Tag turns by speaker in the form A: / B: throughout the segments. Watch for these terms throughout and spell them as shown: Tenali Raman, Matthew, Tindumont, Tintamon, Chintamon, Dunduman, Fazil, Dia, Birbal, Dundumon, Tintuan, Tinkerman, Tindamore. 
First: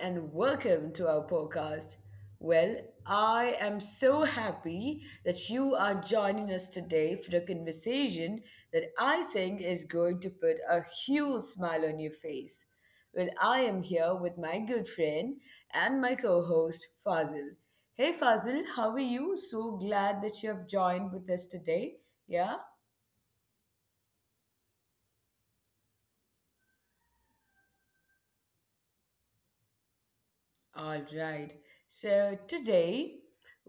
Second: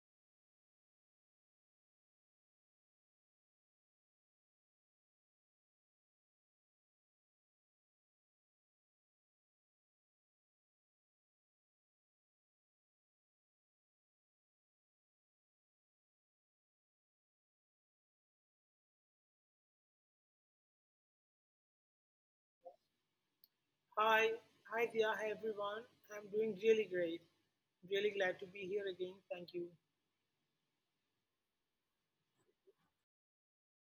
A: and welcome to our podcast. Well, I am so happy that you are joining us today for a conversation that I think is going to put a huge smile on your face. Well, I am here with my good friend and my co host, Fazil. Hey, Fazil, how are you? So glad that you have joined with us today. Yeah?
B: Hi, hi Dia, hi everyone. I'm doing really great. Really glad to be here again. Thank you.
A: All right. So today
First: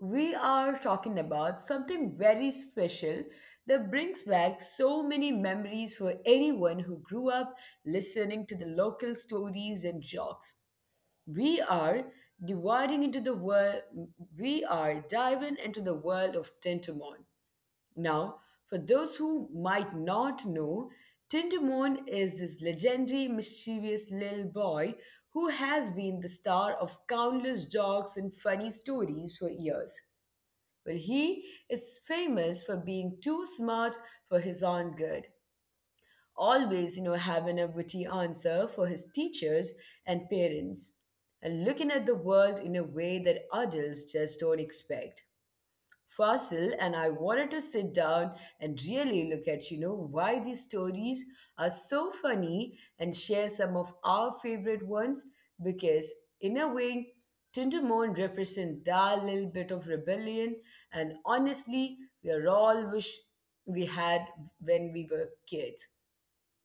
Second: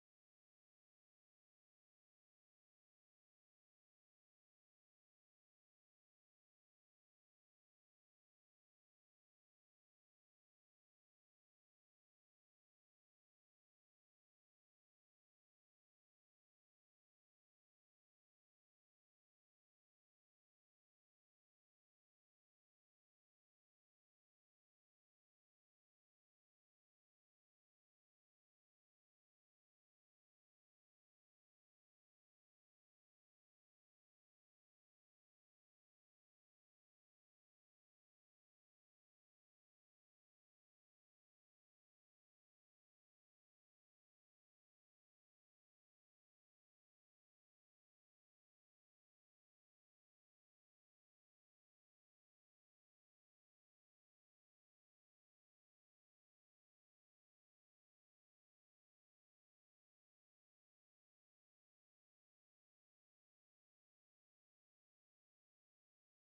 A: we are talking about something very special that brings back so many memories for anyone who grew up listening to the local stories and jokes. We are dividing into the world we are diving into the world of Tentamon. Now, for those who might not know, Tintamon is this legendary, mischievous little boy who has been the star of countless jokes and funny stories for years. Well, he is famous for being too smart for his own good, always, you know, having a witty answer for his teachers and parents, and looking at the world in a way that adults just don't expect. Fasil, and I wanted to sit down and really look at, you know, why these stories are so funny and share some of our favorite ones because, in a way, Tindermon represents that little bit of rebellion and honestly, we are all wish we had when we were kids.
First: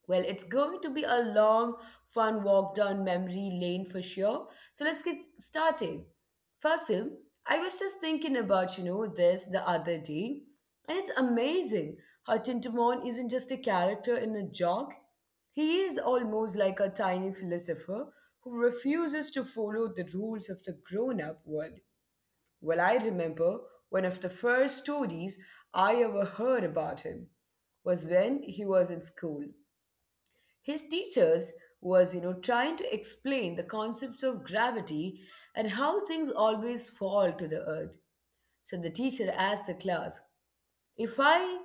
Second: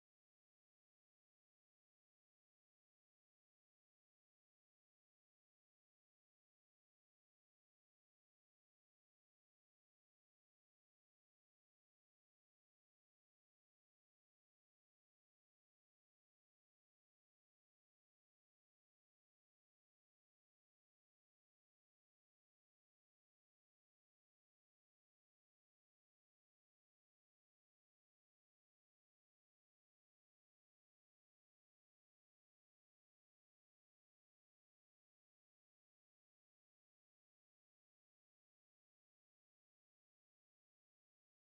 A: Well, it's going to be a long, fun walk down memory lane for sure. So let's get started. Fasil, I was just thinking about, you know, this the other day, and it's amazing how Tintamon isn't just a character in a joke. He is almost like a tiny philosopher who refuses to follow the rules of the grown-up world. Well, I remember one of the first stories I ever heard about him was when he was in school his teachers was, you know, trying to explain the concepts of gravity and how things always fall to the earth. So the teacher asked the class, if I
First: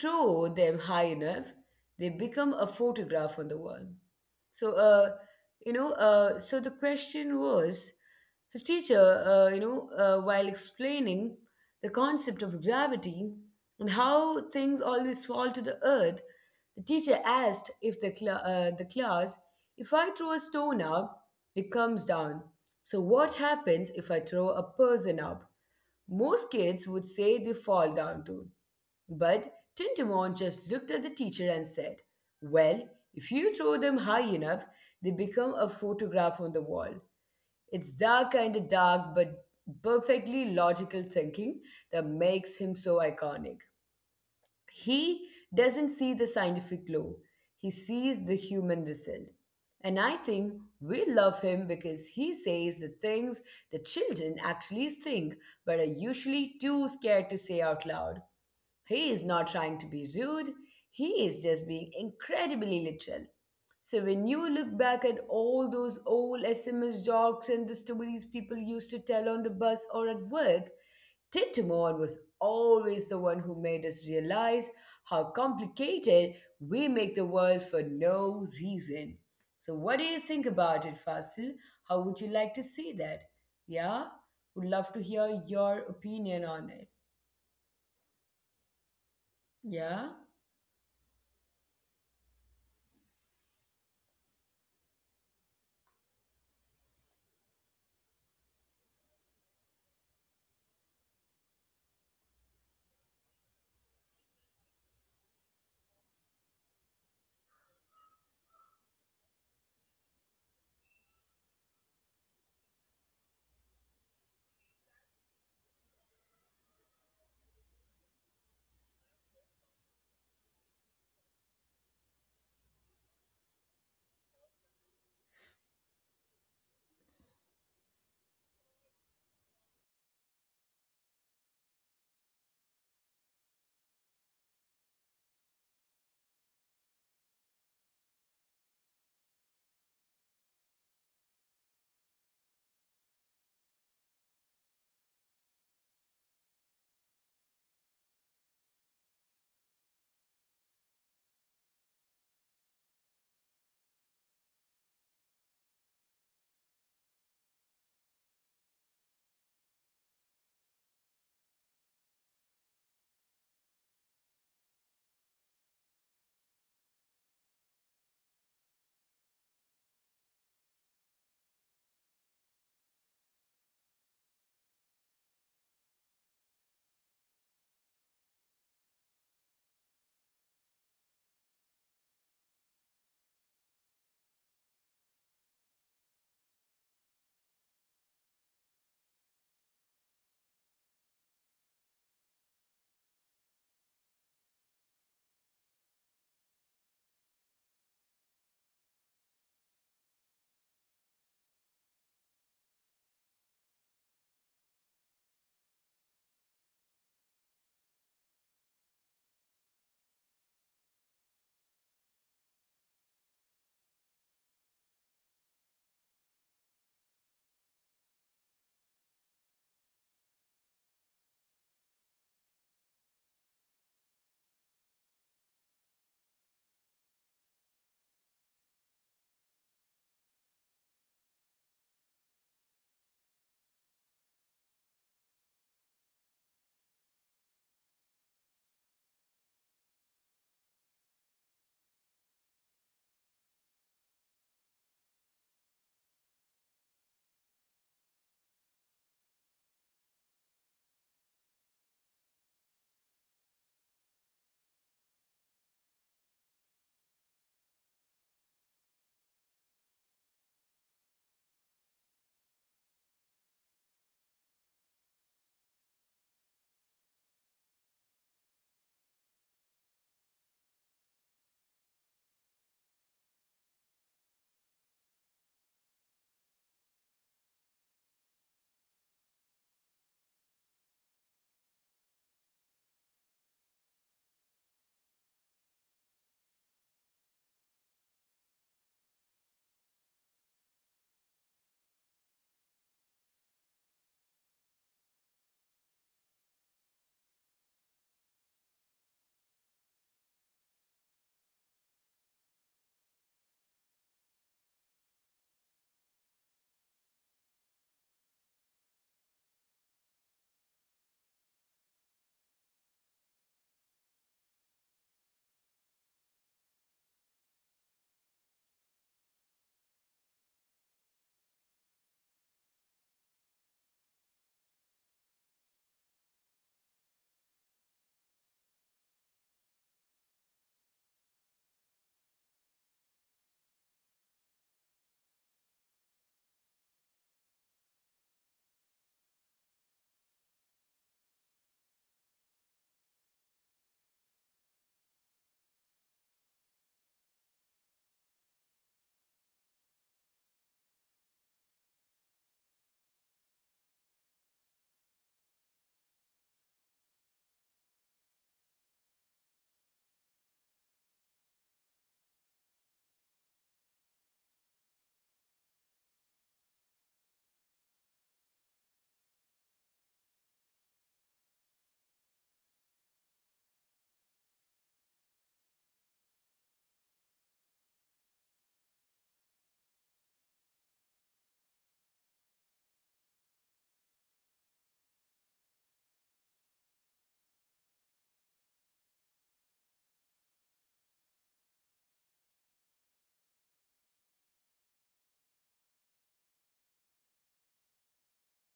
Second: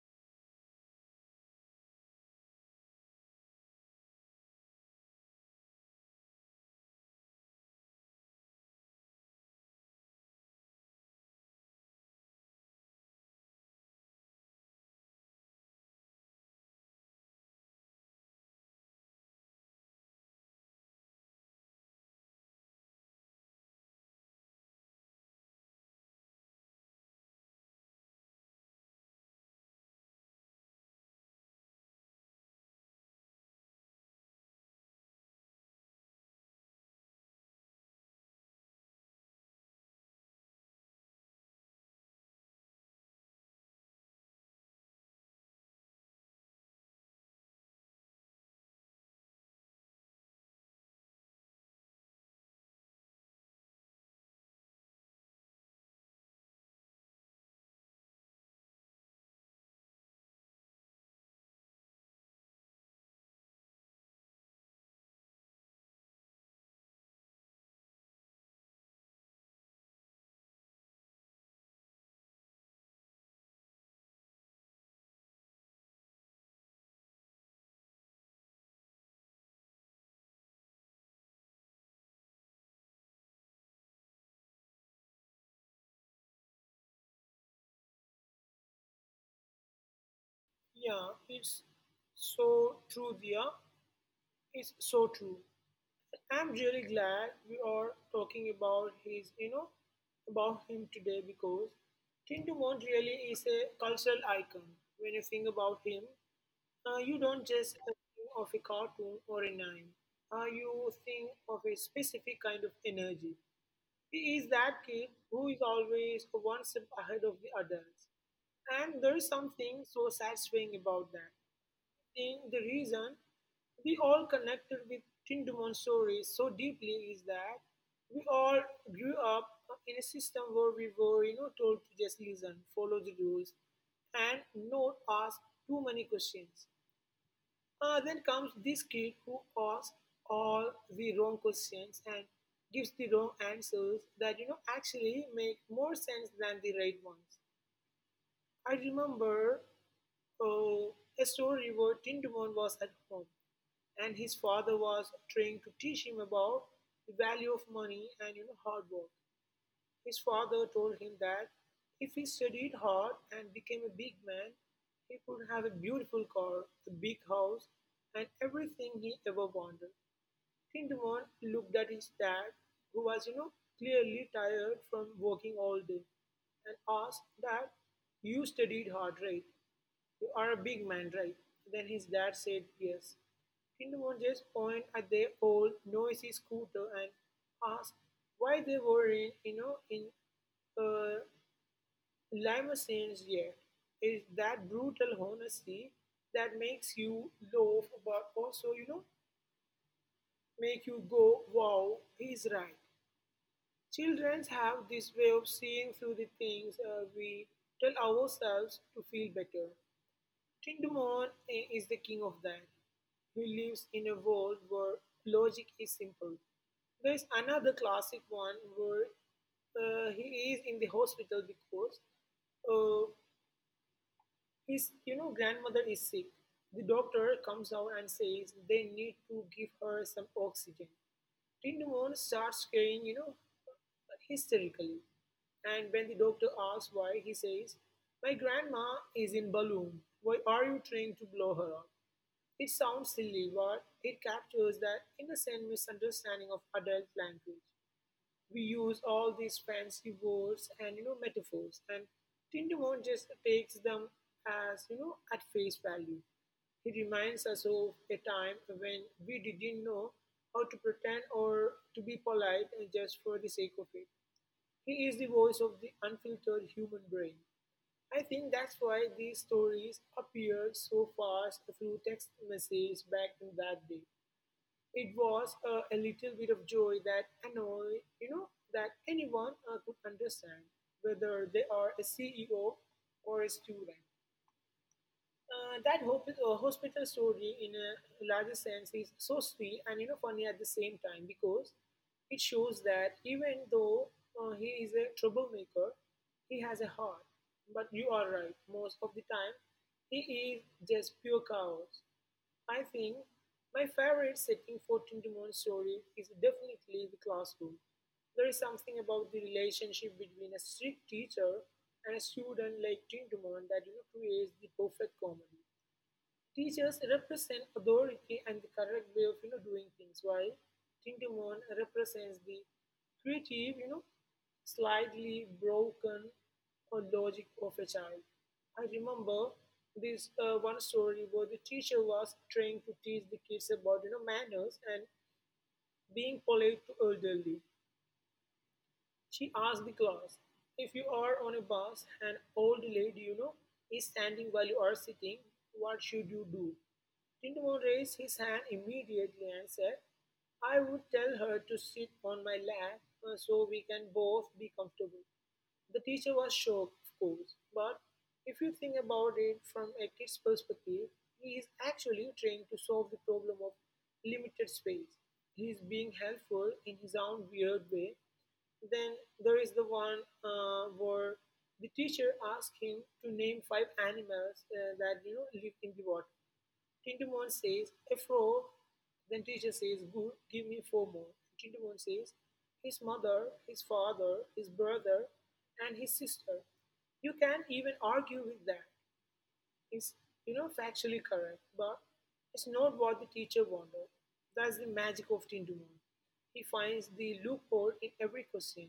A: throw them high enough, they become a photograph on the wall. So, you know, so the question was his teacher, while explaining the concept of gravity and how things always fall to the earth, the teacher asked if the class, if I throw a stone up, it comes down. So, what happens if I throw a person up? Most kids would say they fall down too. But Tintamon just looked at the teacher and said, well, if you throw them high enough, they become a photograph on the wall. It's that kind of dark but perfectly logical thinking that makes him so iconic. He doesn't see the scientific law, he sees the human result. And I think we love him because he says the things the children actually think but are usually too scared to say out loud. He is not trying to be rude, he is just being incredibly literal. So when you look back at all those old SMS jokes and the stories people used to tell on the bus or at work, Titamon was always the one who made us realize how complicated we make the world for no reason. So what do you think about it, Fasil? How would you like to see that? Yeah? Would love to hear your opinion on it. Yeah?
B: Yeah, it's so true, Dia. It's so true. I'm really glad we are talking about about him today because Tindumont really is a cultural icon. When you think about him, you don't just think of a cartoon or a name. You think of a specific kind of energy. He is that kid who is always one step ahead of the adults. And there is something so satisfying about that. In the reason we all connected with Tin Dumon stories so deeply is that we all grew up in a system where we were, told to just listen, follow the rules, and not ask too many questions. Then comes this kid who asks all the wrong questions and gives the wrong answers that you know actually make more sense than the right ones. I remember uh, a story where Tindamon was at home and his father was trying to teach him about the value of money and you know hard work. His father told him that if he studied hard and became a big man, he could have a beautiful car, a big house, and everything he ever wanted. Tindamon looked at his dad, who was, clearly tired from working all day, and asked that you studied hard, right? You are a big man, right? Then his dad said yes. Tindamon just pointed at their old noisy scooter and asked why they weren't, in uh, limousines yet. It's that brutal honesty that makes you laugh, but also, make you go, wow, he's right. Children have this way of seeing through the things we tell ourselves to feel better. Is the king of that. He lives in a world where logic is simple. There's another classic one where he is in the hospital because uh, his you know grandmother is sick. The doctor comes out and says they need to give her some oxygen. Tintamon starts crying, hysterically. And when the doctor asks why, he says, my grandma is in balloon. Why are you trying to blow her up? It sounds silly, but it captures that innocent misunderstanding of adult language. We use all these fancy words and you know metaphors, and Tindamon just takes them as you know at face value. He reminds us of a time when we didn't know how to pretend or to be polite and just for the sake of it. He is the voice of the unfiltered human brain. I think that's why these stories appeared so fast through text messages back in that day. It was a little bit of joy that that anyone could understand, whether they are a CEO or a student. That hospital story, in a larger sense, is so sweet and you know funny at the same time because it shows that even though he is a troublemaker, he has a heart. But you are right, most of the time, he is just pure chaos. I think my favorite setting for Tintamon story is definitely the classroom. There is something about the relationship between a strict teacher and a student like Tintamon that you know creates the perfect comedy. Teachers represent authority and the correct way of you know doing things, while Tintamon represents the creative, slightly broken or logic of a child. I remember this one story where the teacher was trying to teach the kids about you know manners and being polite to elderly. She asked the class, if you are on a bus and old lady, is standing while you are sitting, what should you do? Tindamon raised his hand immediately and said, I would tell her to sit on my lap so we can both be comfortable. The teacher was shocked, of course, but if you think about it from a kid's perspective, he is actually trying to solve the problem of limited space. He is being helpful in his own weird way. Then there is the one where the teacher asks him to name five animals that you know live in the water. Tindemon says, "A frog." Then teacher says, "Good, give me four more." Tindemon says, "His mother, his father, his brother, and his sister." You can't even argue with that. It's you know factually correct, but it's not what the teacher wanted. That's the magic of Tindemon. He finds the loophole in every question.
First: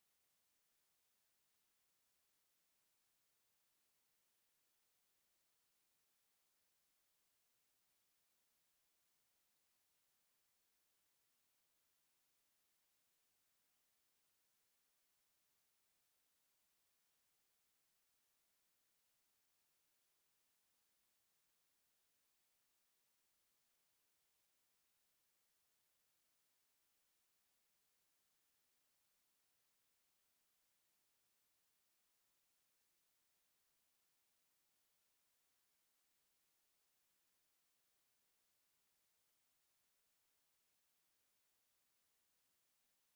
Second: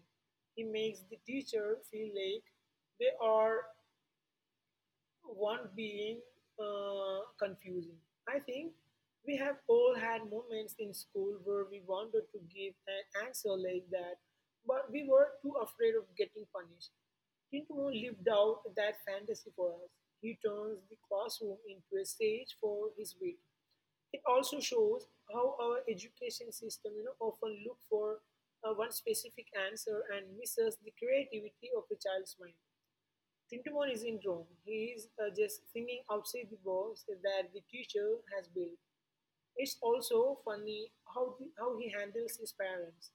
B: He makes the teacher feel like they are one being confusing. I think we have all had moments in school where we wanted to give an answer like that, but we were too afraid of getting punished. Tintin lived out that fantasy for us. He turns the classroom into a stage for his wit. It also shows how our education system you know, often look for one specific answer and misses the creativity of the child's mind. Tintamon is in Rome. He is just thinking outside the box that the teacher has built. It's also funny how he handles his parents.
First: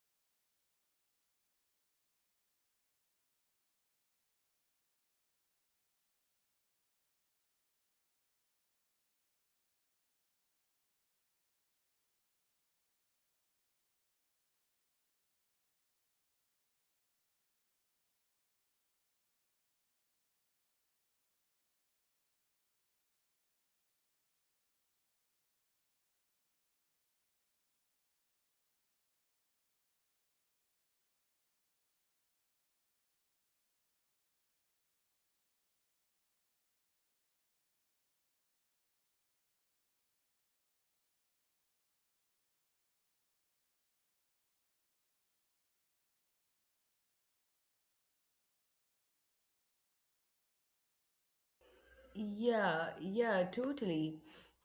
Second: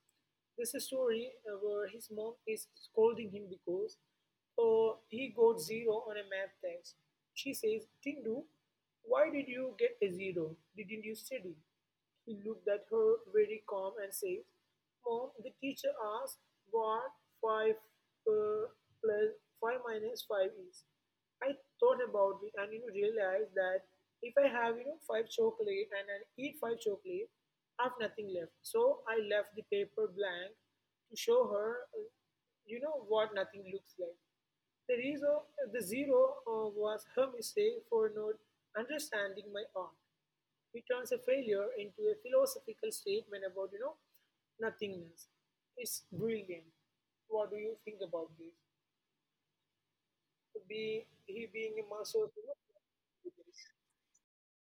B: There's a story where his mom is scolding him because he got zero on a math test. She says, Tindu, why did you get a zero? Didn't you study? He looked at her very calm and says, Mom, the teacher asked what 5 plus 5 minus 5 is. I thought about it and you know realized that if I have you know five chocolate and I eat five chocolate, I have nothing left. So I left the paper blank to show her, you know what nothing looks like. The zero was her mistake for not understanding my art. It turns a failure into a philosophical statement about you know nothingness. It's brilliant. What do you think about this? Be he being a master of you know,
A: Yeah, totally.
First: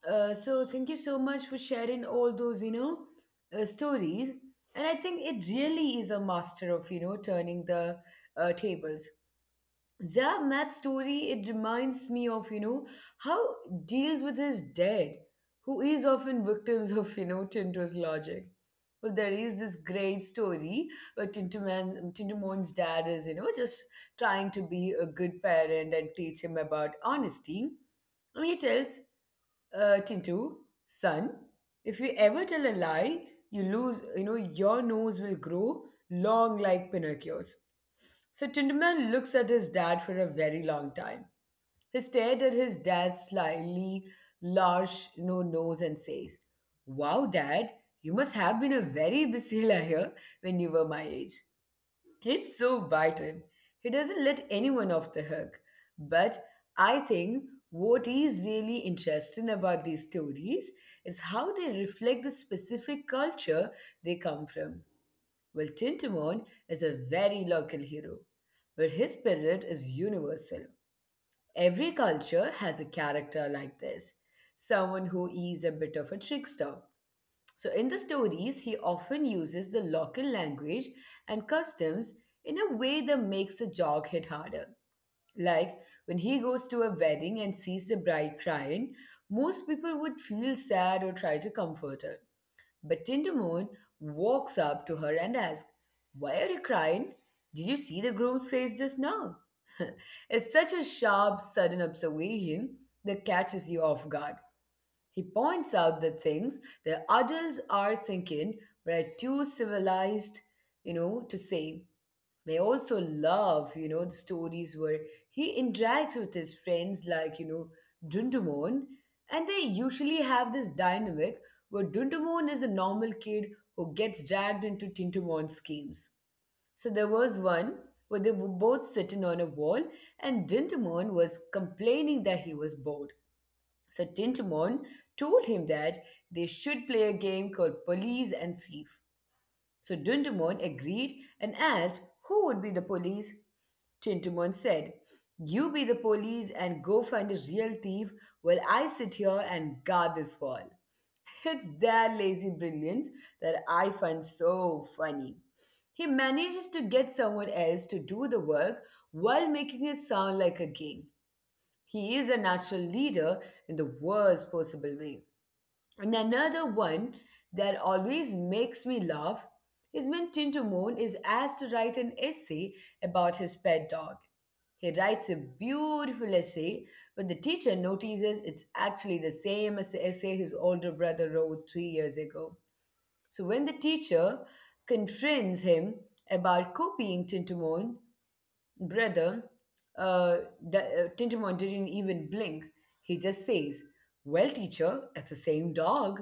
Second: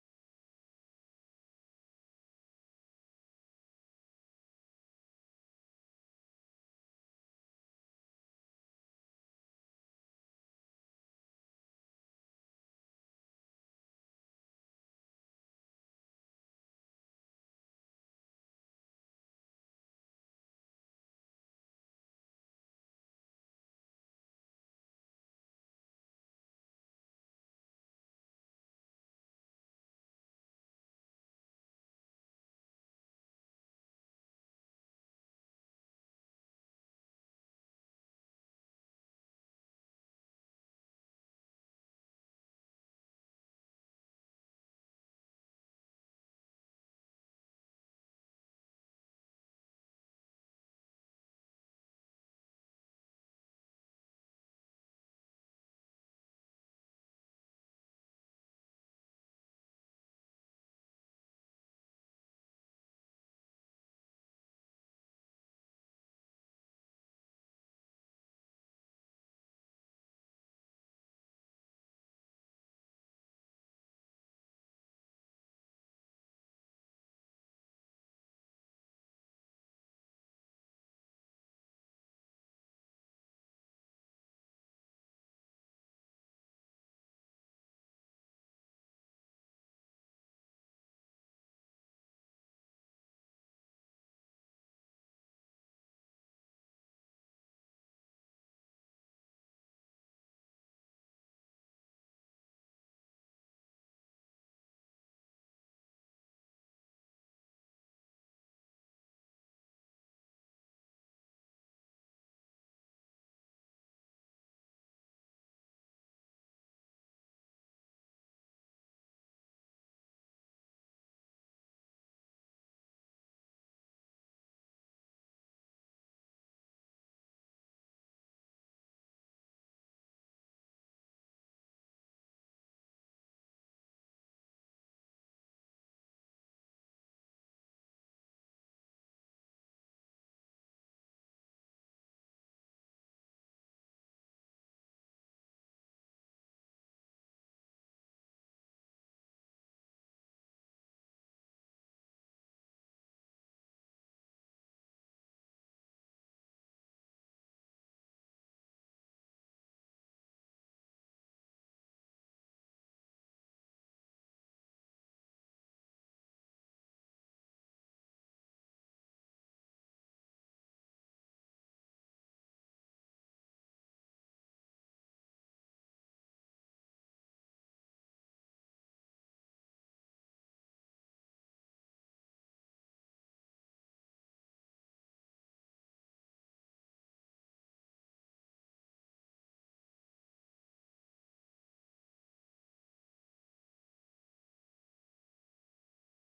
A: So thank you so much for sharing all those, you know, stories. And I think it really is a master of, you know, turning the tables that Matt story, it reminds me of, you know, how deals with his dad, who is often victims of, you know, Tinto's logic. Well, there is this great story where Tintomon's dad is, you know, just trying to be a good parent and teach him about honesty. And he tells Tintu, son, if you ever tell a lie, you lose, you know, your nose will grow long like Pinocchio's. So Tinderman looks at his dad for a very long time. He stared at his dad's slightly large no nose and says, wow, dad, you must have been a very busy liar when you were my age. It's so vital. He doesn't let anyone off the hook. But I think what is really interesting about these stories is how they reflect the specific culture they come from. Well, Tintamon is a very local hero, but his spirit is universal. Every culture has a character like this, someone who is a bit of a trickster. So, in the stories, he often uses the local language and customs in a way that makes the joke hit harder. Like when he goes to a wedding and sees the bride crying, most people would feel sad or try to comfort her. But Tinder Moon walks up to her and asks, why are you crying? Did you see the groom's face just now? It's such a sharp, sudden observation that catches you off guard. He points out that things that adults are thinking but are too civilized, you know, to say. I also love, you know, the stories where he interacts with his friends like, you know, Dundumon. And they usually have this dynamic where Dundumon is a normal kid who gets dragged into Tintumon's schemes. So there was one where they were both sitting on a wall and Dintamon was complaining that he was bored. So Tintamon told him that they should play a game called Police and Thief. So Dundumon agreed and asked who would be the police. Tintumon said, you be the police and go find a real thief while I sit here and guard this wall. It's their lazy brilliance that I find so funny. He manages to get someone else to do the work while making it sound like a game. He is a natural leader in the worst possible way. And another one that always makes me laugh is when Tinto is asked to write an essay about his pet dog. He writes a beautiful essay, but the teacher notices it's actually the same as the essay his older brother wrote 3 years ago. So when the teacher confronts him about copying Tintamon, Brother, uh, Tintamon didn't even blink. He just says, well, teacher, it's the same dog.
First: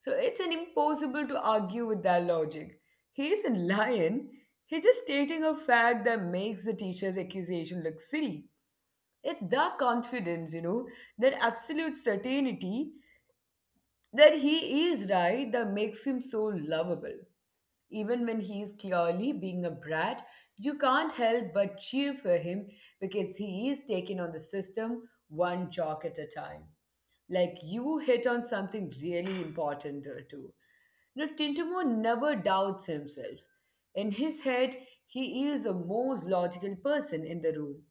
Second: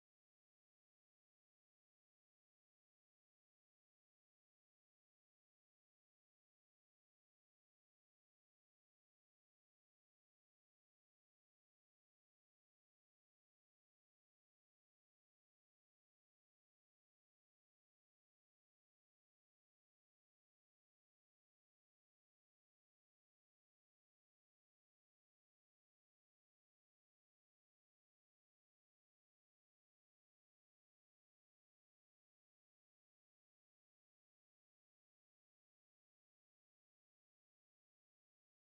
A: So it's an impossible to argue with that logic. He isn't lying. He's just stating a fact that makes the teacher's accusation look silly. It's the confidence, you know, that absolute certainty that he is right that makes him so lovable. Even when he is clearly being a brat, you can't help but cheer for him because he is taking on the system one jock at a time. Like you hit on something really important there too. Now, Tintamo never doubts himself. In his head, he is the most logical person in the room,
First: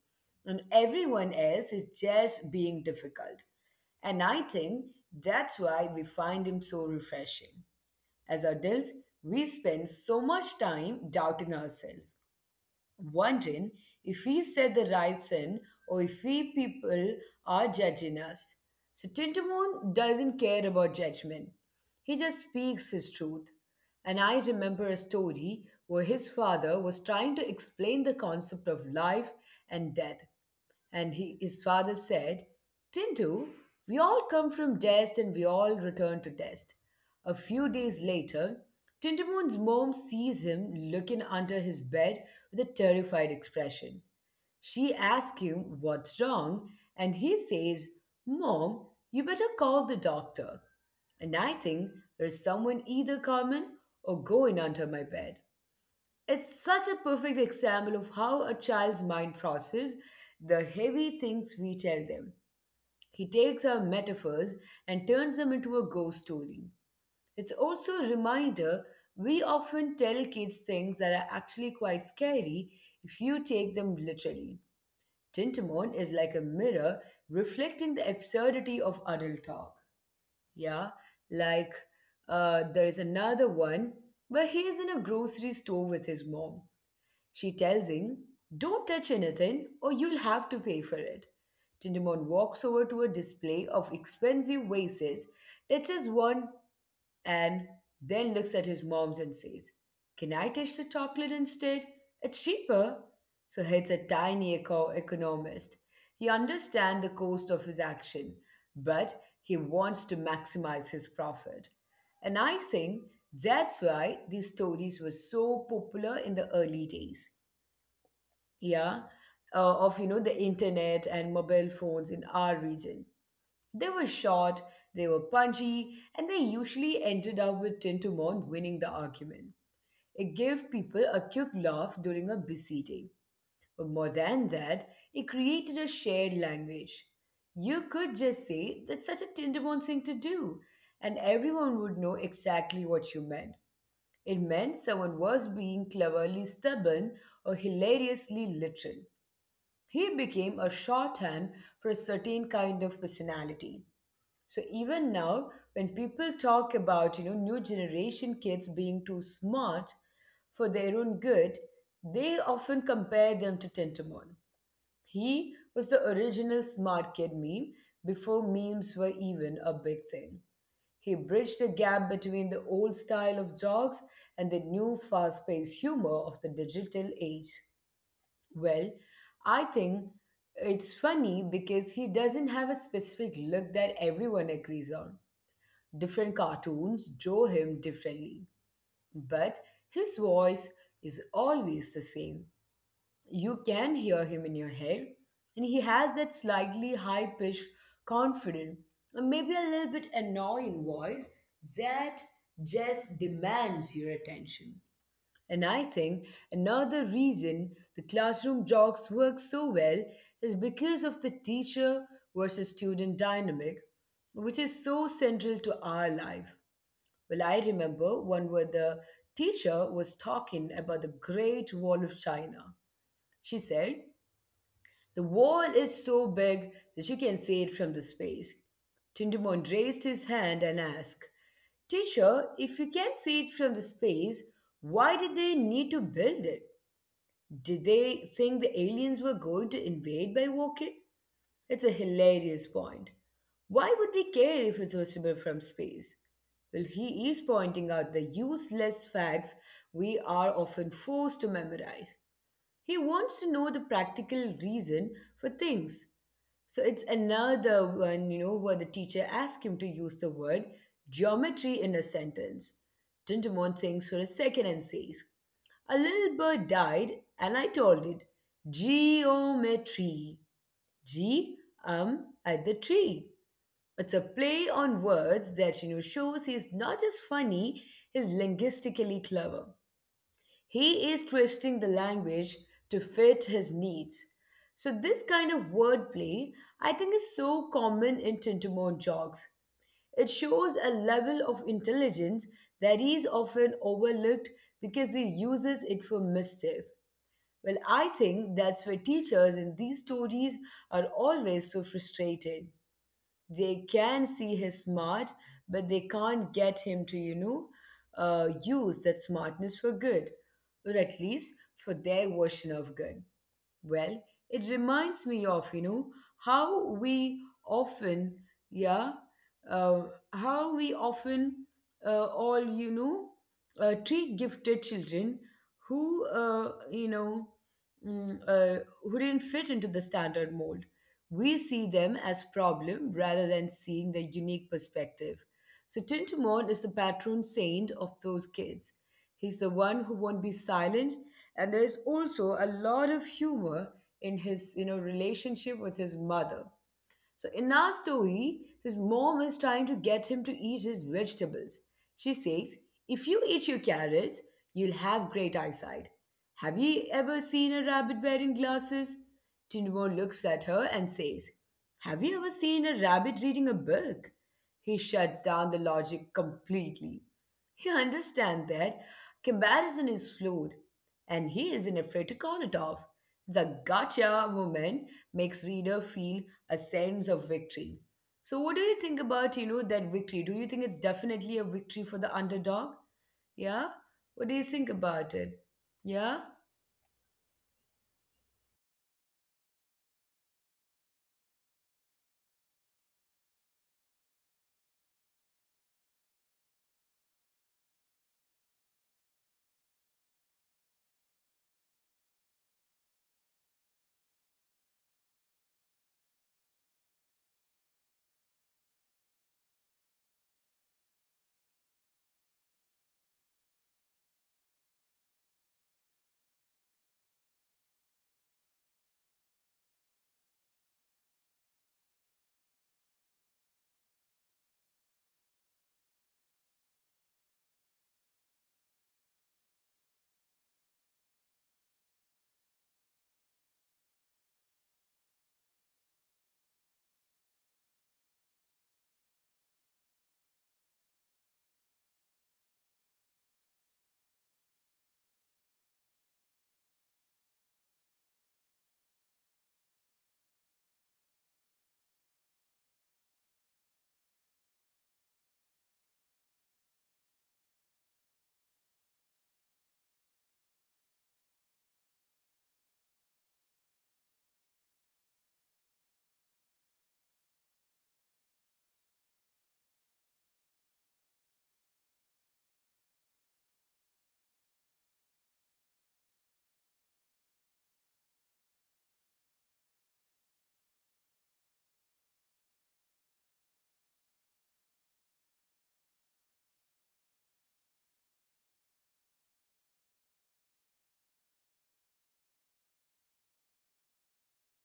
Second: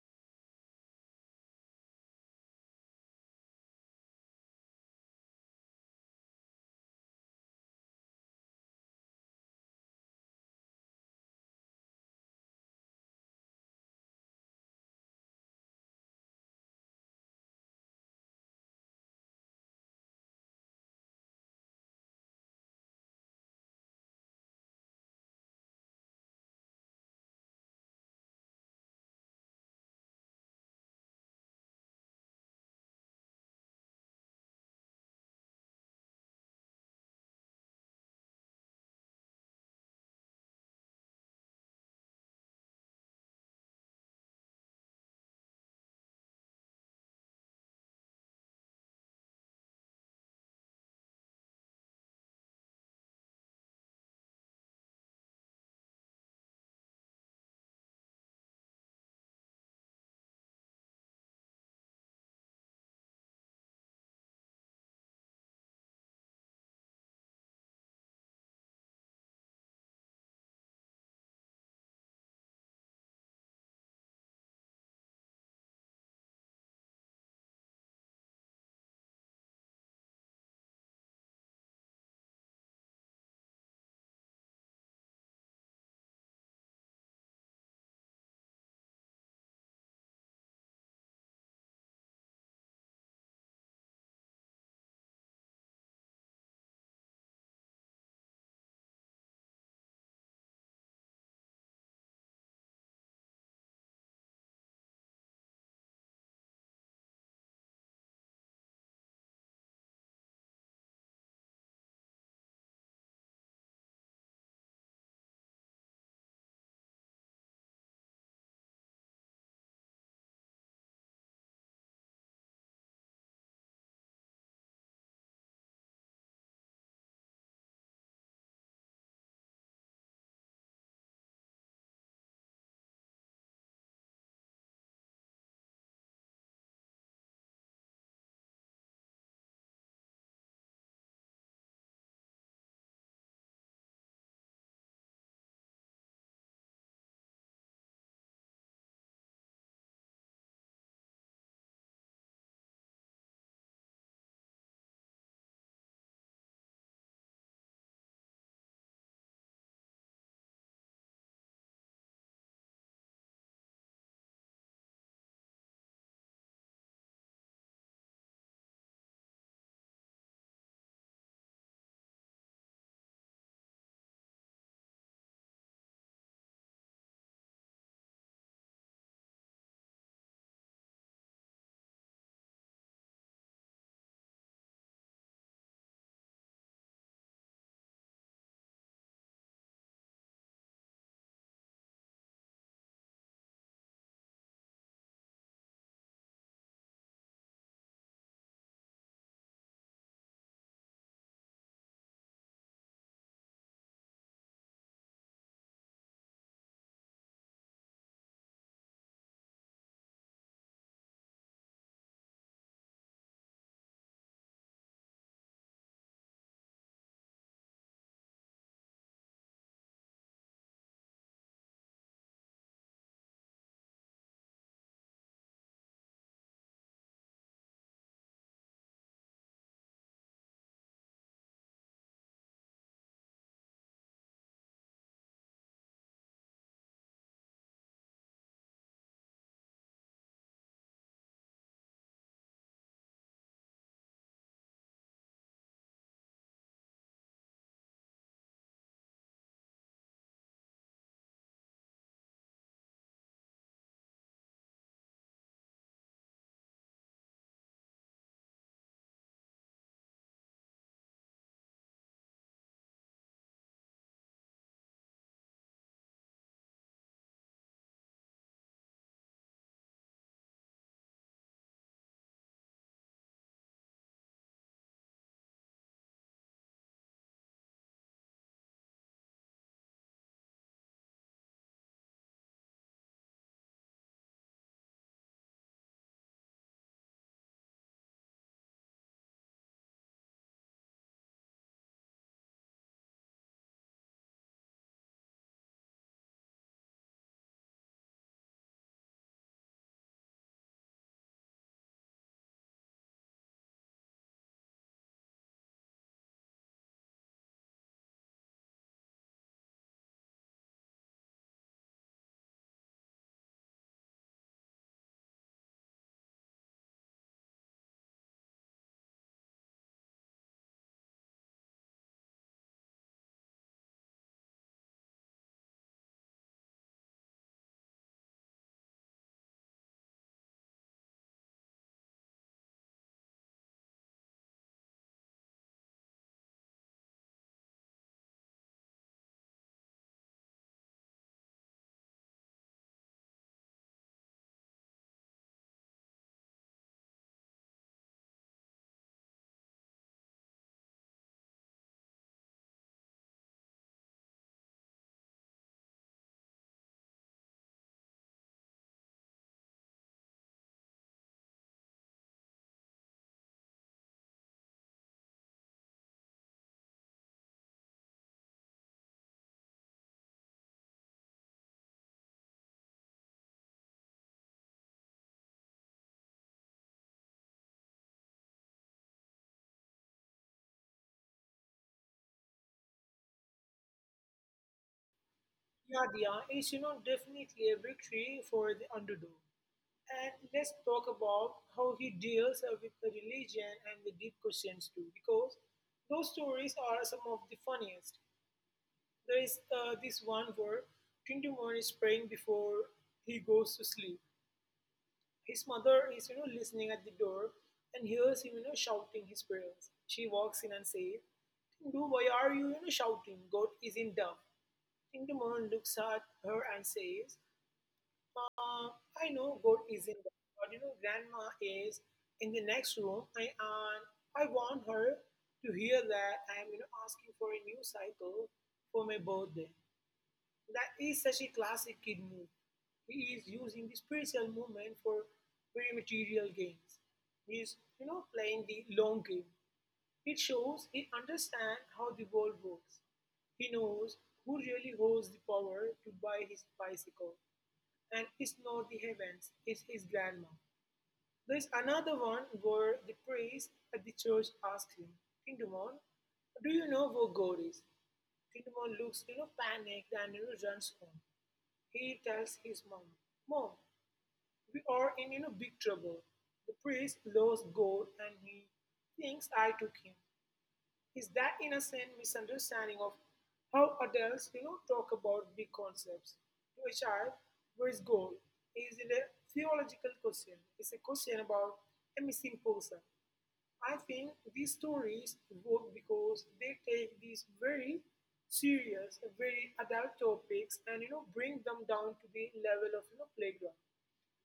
A: and everyone else is just being difficult. And I think that's why we find him so refreshing. As adults, we spend so much time doubting ourselves, wondering if we said the right thing or if we people are judging us. So Tintamoon doesn't care about judgment. He just speaks his truth. And I remember a story where his father was trying to explain the concept of life and death. His father said, Tintu, we all come from dust and we all return to dust. A few days later, Tintamoon's mom sees him looking under his bed with a terrified expression. She asks him what's wrong, and he says, mom, you better call the doctor. And I think there's someone either coming or going under my bed. It's such a perfect example of how a child's mind processes the heavy things we tell them. He takes our metaphors and turns them into a ghost story. It's also a reminder we often tell kids things that are actually quite scary if you take them literally. Tintamon is like a mirror reflecting the absurdity of adult talk. Yeah, like there is another one where he is in a grocery store with his mom she tells him, don't touch anything or you'll have to pay for it. Tindamon walks over to a display of expensive vases, touches one, and then looks at his mom's and says, can I touch the chocolate instead? It's cheaper. So he's a tiny economist. He understands the cost of his action, but he wants to maximize his profit. And I think that's why these stories were so popular in the early days yeah, of you know the internet and mobile phones in our region. They were short, they were punchy, and they usually ended up with Tintamon winning the argument. It gave people a quick laugh during a busy day. But more than that, it created a shared language. You could just say that's such a Tintamon thing to do, and everyone would know exactly what you meant. It meant someone was being cleverly stubborn or hilariously literal. He became a shorthand for a certain kind of personality. So even now, when people talk about new generation kids being too smart for their own good, they often compare them to Tentamon. He was the original smart kid meme before memes were even a big thing. He bridged the gap between the old style of jokes and the new fast-paced humor of the digital age. Well, I think it's funny because he doesn't have a specific look that everyone agrees on. Different cartoons draw him differently, but his voice is always the same. You can hear him in your head, and he has that slightly high pitched, confident, and maybe a little bit annoying voice that just demands your attention. And I think another reason the classroom jokes work so well is because of the teacher versus student dynamic, which is so central to our life. Well, I remember one where the teacher was talking about the Great Wall of China. She said, the wall is so big that you can see it from the space. Tindamon raised his hand and asked, teacher, if you can see it from the space, why did they need to build it? Did they think the aliens were going to invade by walking? It's a hilarious point. Why would we care if it's visible from space? Well, he is pointing out the useless facts we are often forced to memorize. He wants to know the practical reason for things. So it's another one, you know, where the teacher asked him to use the word geometry in a sentence. Tintamon thinks for a second and says, a little bird died, and I told it geometry. G at the tree. It's a play on words that shows he's not just funny, he's linguistically clever. He is twisting the language to fit his needs. So this kind of wordplay, I think, is so common in Tintamon jogs. It shows a level of intelligence that is often overlooked because he uses it for mischief. Well, I think that's why teachers in these stories are always so frustrated. They can see his smart, but they can't get him to, you know, use that smartness for good, or at least for their version of good. Well, it reminds me of, you know, how we often, yeah, uh, how we often all you know treat gifted children who who didn't fit into the standard mold. We see them as problem rather than seeing the unique perspective. So Tintamon is the patron saint of those kids. He's the one who won't be silenced. And there's also a lot of humor in his relationship with his mother. So in our story, his mom is trying to get him to eat his vegetables. She says, if you eat your carrots, you'll have great eyesight. Have you ever seen a rabbit wearing glasses? Tindmore looks at her and says, have you ever seen a rabbit reading a book? He shuts down the logic completely. He understands that comparison is flawed, and he isn't afraid to call it off. The gotcha moment makes reader feel a sense of victory. So, what do you think about that victory? Do you think it's definitely a victory for the underdog? Yeah. What do you think about it? Yeah.
B: yeah, Dia, it's you know definitely a victory for the underdog. And let's talk about how he deals with the religion and the deep questions too, because those stories are some of the funniest. There is this one where Tindamon is praying before he goes to sleep. His mother is, listening at the door and hears him, shouting his prayers. She walks in and says, Tindu, why are you, shouting? God isn't deaf. Tindamon looks at her and says, uh, I know God is in that, but you know, grandma is in the next room, and I want her to hear that I am, asking for a new cycle for my birthday. That is such a classic kid move. He is using the spiritual movement for very material gains. He is, playing the long game. It shows he understands how the world works. He knows who really holds the power to buy his bicycle, and it's not the heavens, it's his grandma. There's another one where the priest at the church asks him, Tindamon, do you know where God is? Tindamon looks, panicked and runs home. He tells his mom, Mom, we are in you know big trouble. The priest lost God and he thinks I took him. Is that innocent misunderstanding of how adults you know talk about big concepts to a child. Where is God? Is it a theological question? It's a question about a missing person. I think these stories work because they take these very serious, very adult topics and you know bring them down to the level of you know playground.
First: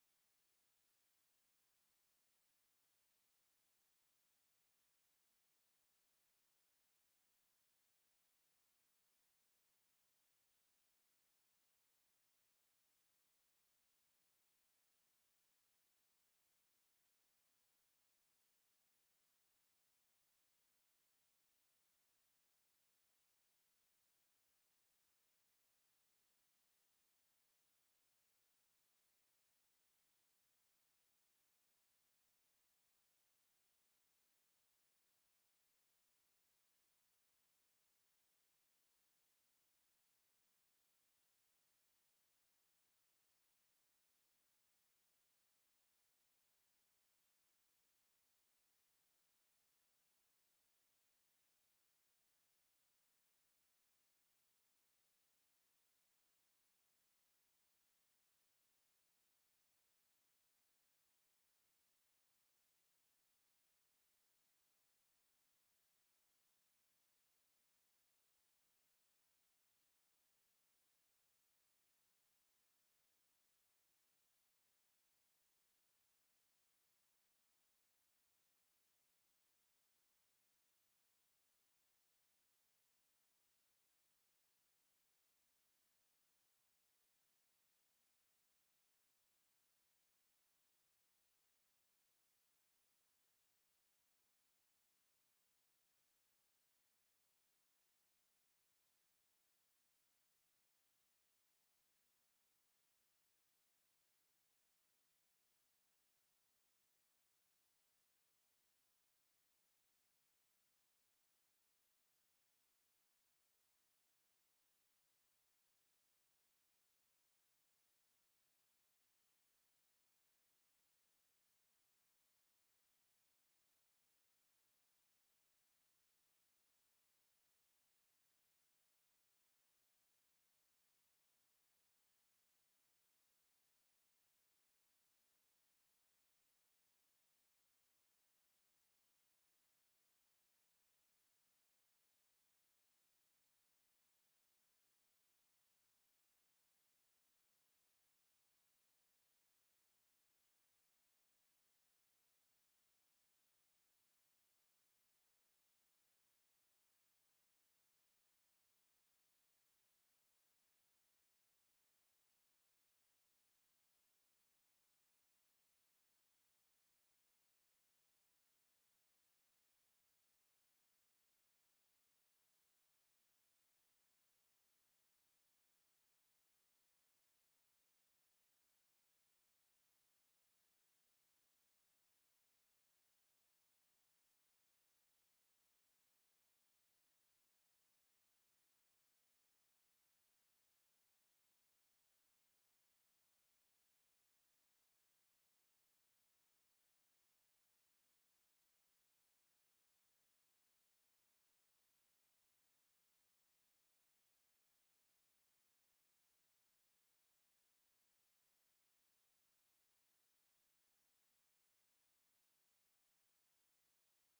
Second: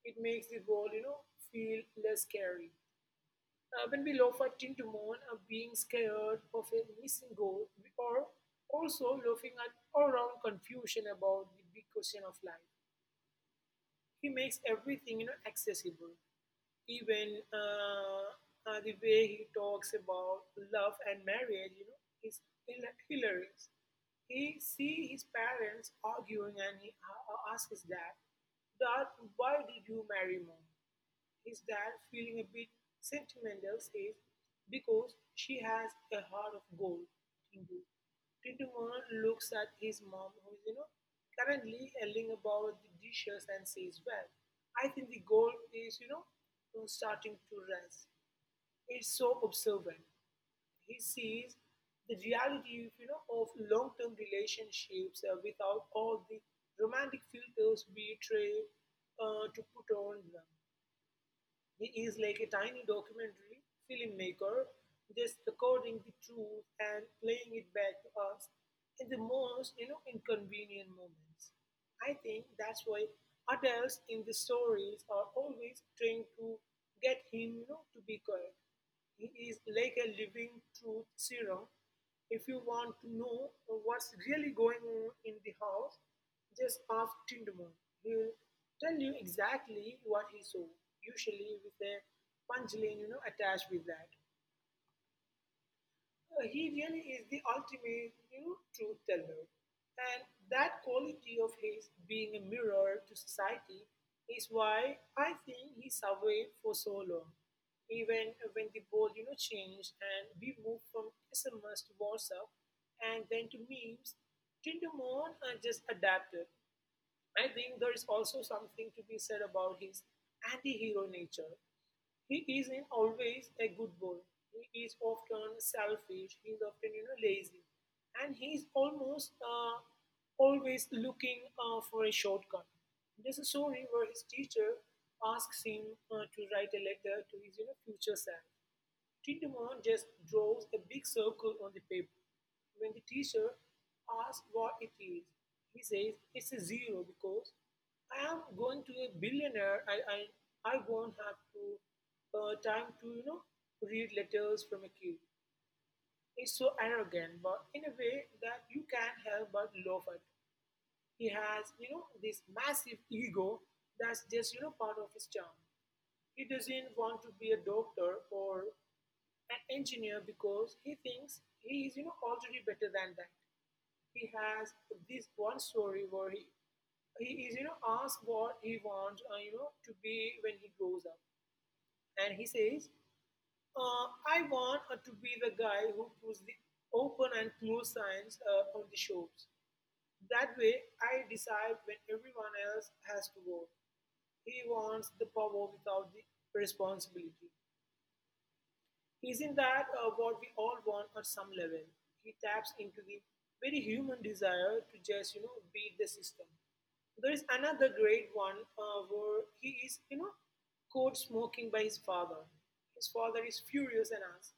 B: It makes the world you know feel less scary. Uh, when we laugh at Tin to Moon being scared of a missing goal, we are also laughing at our own confusion about the big question of life. He makes everything you know accessible, even the way he talks about love and marriage. You know, is hilarious. He see his parents arguing and he asks his dad, "Dad, why did you marry mom?" His dad, feeling a bit sentimental, says, because she has a heart of gold, Tindu. Tintumon looks at his mom, who is, currently yelling about the dishes and says, well, I think the gold is, starting to rise. It's so observant. He sees the reality you know, of long-term relationships without all the romantic filters we try to put on them. He is like a tiny documentary filmmaker, just recording the truth and playing it back to us in the most you know inconvenient moments. I think that's why adults in the stories are always trying to get him you know, to be correct. He is like a living truth serum. If you want to know what's really going on in the house, just ask Tindamon. He will tell you exactly what he saw, usually with a punchline attached with that. No, he really is the ultimate, truth teller. And that quality of his being a mirror to society is why I think he survived for so long. Even when the world, changed and we moved from SMS to WhatsApp and then to memes, Tindermon just adapted. I think there is also something to be said about his anti hero nature. He isn't always a good boy. He is often selfish. He is often lazy. And he is almost always looking for a shortcut. There's a story where his teacher asks him to write a letter to his future self. Tiedemann just draws a big circle on the paper. When the teacher asks what it is, he says, "It's a zero because I am going to a billionaire. I won't have to time to read letters from a kid." It's so arrogant, but in a way that you can't help but laugh at. He has this massive ego that's just part of his charm. He doesn't want to be a doctor or an engineer because he thinks he is already better than that. He has this one story where he is asked what he wants to be when he grows up, and he says, uh, "I want to be the guy who puts the open and close signs on the shops. That way I decide when everyone else has to go." He wants the power without the responsibility. Isn't that what we all want at some level? He taps into the very human desire to just, beat the system. There is another great one where he is, caught smoking by his father. His father is furious and asks,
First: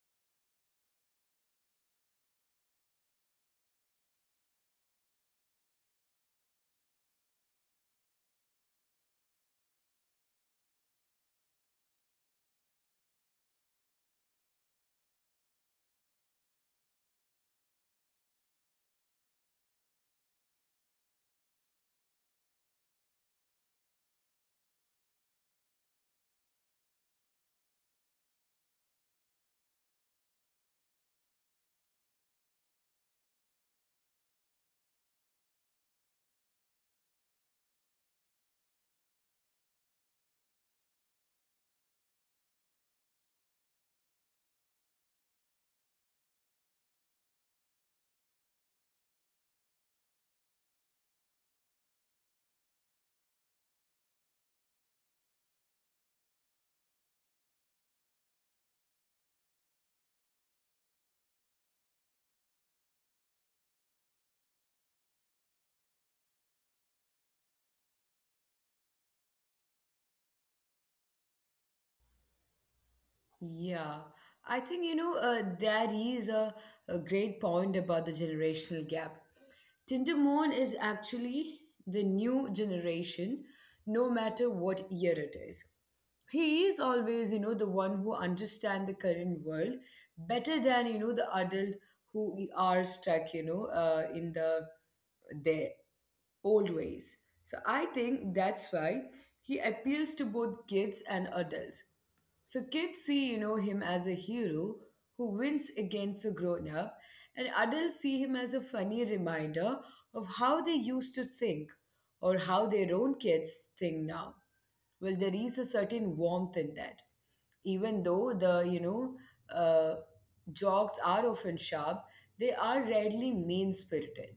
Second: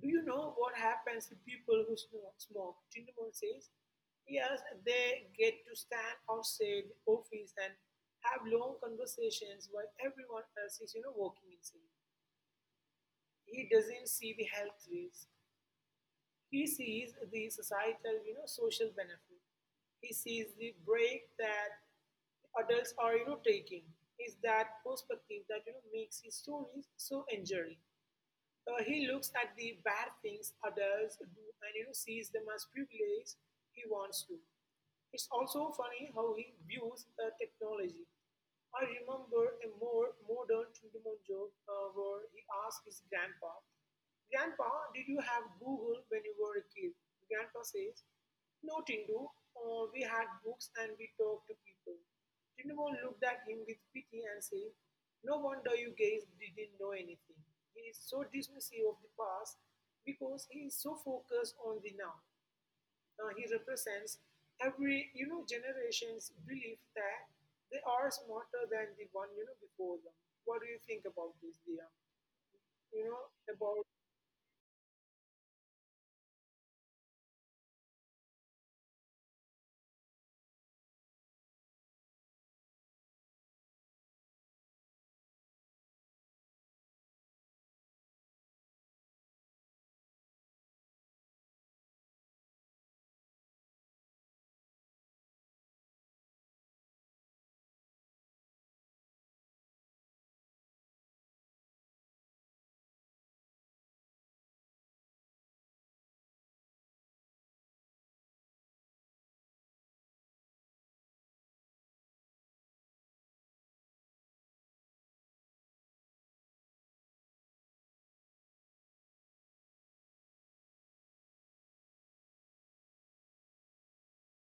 B: "Do you know what happens to people who smoke?" Tindamon says, "Yes, they get to stand outside the office and have long conversations while everyone else is, walking inside." He doesn't see the health risk. He sees the societal, social benefit. He sees the break that adults are, taking. Is that perspective that makes his stories so enduring? He looks at the bad things adults do and sees them as privilege he wants to. It's also funny how he views technology. I remember a more modern Chundumon joke where he asked his grandpa, "Grandpa, did you have Google when you were a kid?" Grandpa says, "No, Tindu. We had books and we talked to people." Tindumon looked at him with pity and said, "No wonder you guys didn't know anything." He is so dismissive of the past because he is so focused on the now. He represents every generation's belief that they are smarter than the one before them. What do you think about this, Dia? You know about
A: Yeah, I think that is a great point about the generational gap. Tindermon is actually the new generation, no matter what year it is. He is always, you know, the one who understands the current world better than the adult who are stuck, you know, in the there old ways. So I think that's why he appeals to both kids and adults. So kids see, you know, him as a hero who wins against a grown up, and adults see him as a funny reminder of how they used to think or how their own kids think now. Well, there is a certain warmth in that. Even though the, you know, uh, jokes are often sharp, they are rarely mean spirited.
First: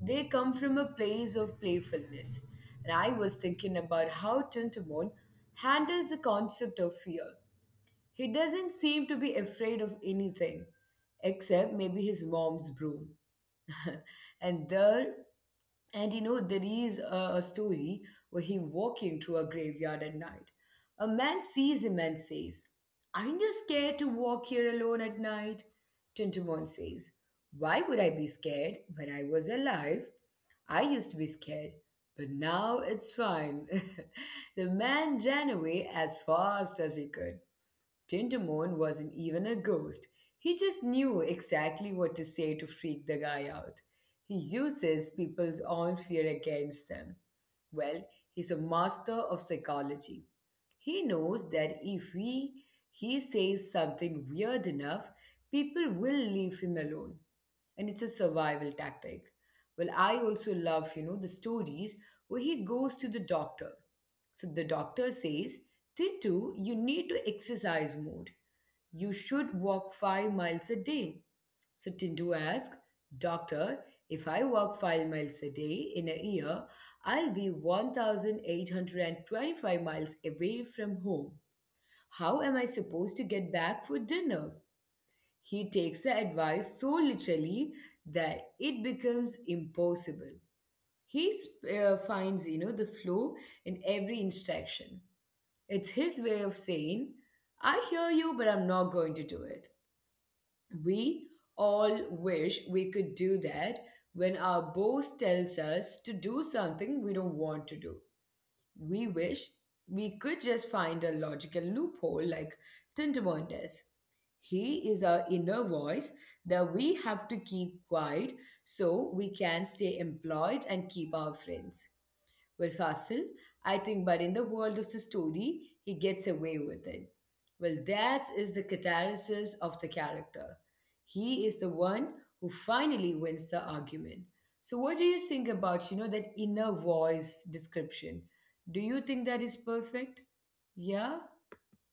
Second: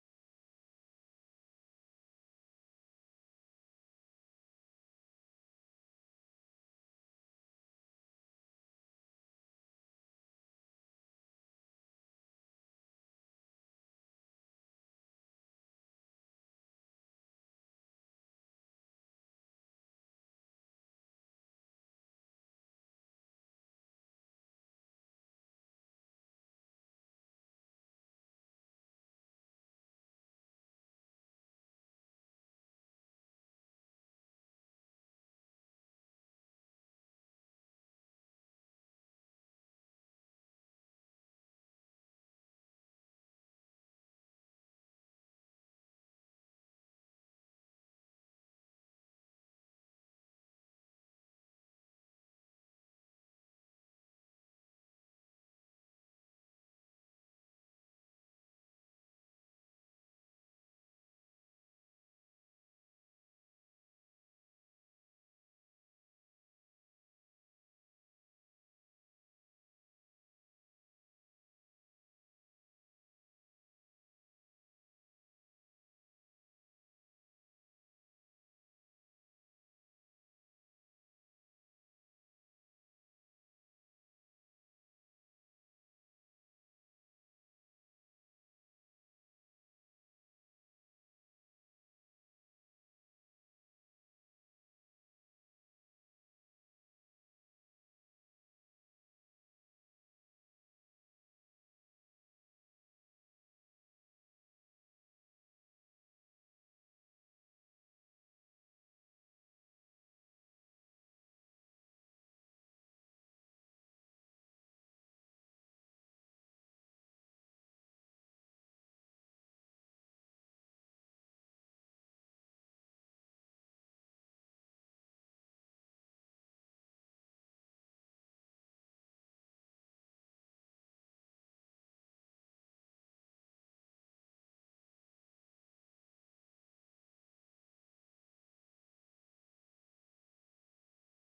A: They come from a place of playfulness. And I was thinking about how Tintamon handles the concept of fear. He doesn't seem to be afraid of anything, except maybe his mom's broom. and there and there is a story where he walking through a graveyard at night. A man sees him and says, aren't you scared to walk here alone at night? Tintamon says, why would I be scared? When I was alive, I used to be scared, but now it's fine. The man ran away as fast as he could. Tintamon wasn't even a ghost. He just knew exactly what to say to freak the guy out. He uses people's own fear against them. Well, he's a master of psychology. He knows that if we, he says something weird enough, people will leave him alone, and it's a survival tactic. Well, I also love, you know, the stories where he goes to the doctor. So the doctor says, Tintu, you need to exercise more. You should walk 5 miles a day. So Tintu asks, doctor, if I walk 5 miles a day in a year, I'll be 1,825 miles away from home. How am I supposed to get back for dinner? He takes the advice so literally that it becomes impossible. He finds, you know, the flow in every instruction. It's his way of saying, I hear you, but I'm not going to do it. We all wish we could do that when our boss tells us to do something we don't want to do. We wish we could just find a logical loophole like Tintamon does. He is our inner voice that we have to keep quiet so we can stay employed and keep our friends. Well, Hassel, I think, but in the world of the story, he gets away with it. Well, that is the catalysis of the character. He is the one who finally wins the argument. So, what do you think about, you know, that inner voice description? Do you think that is perfect? Yeah?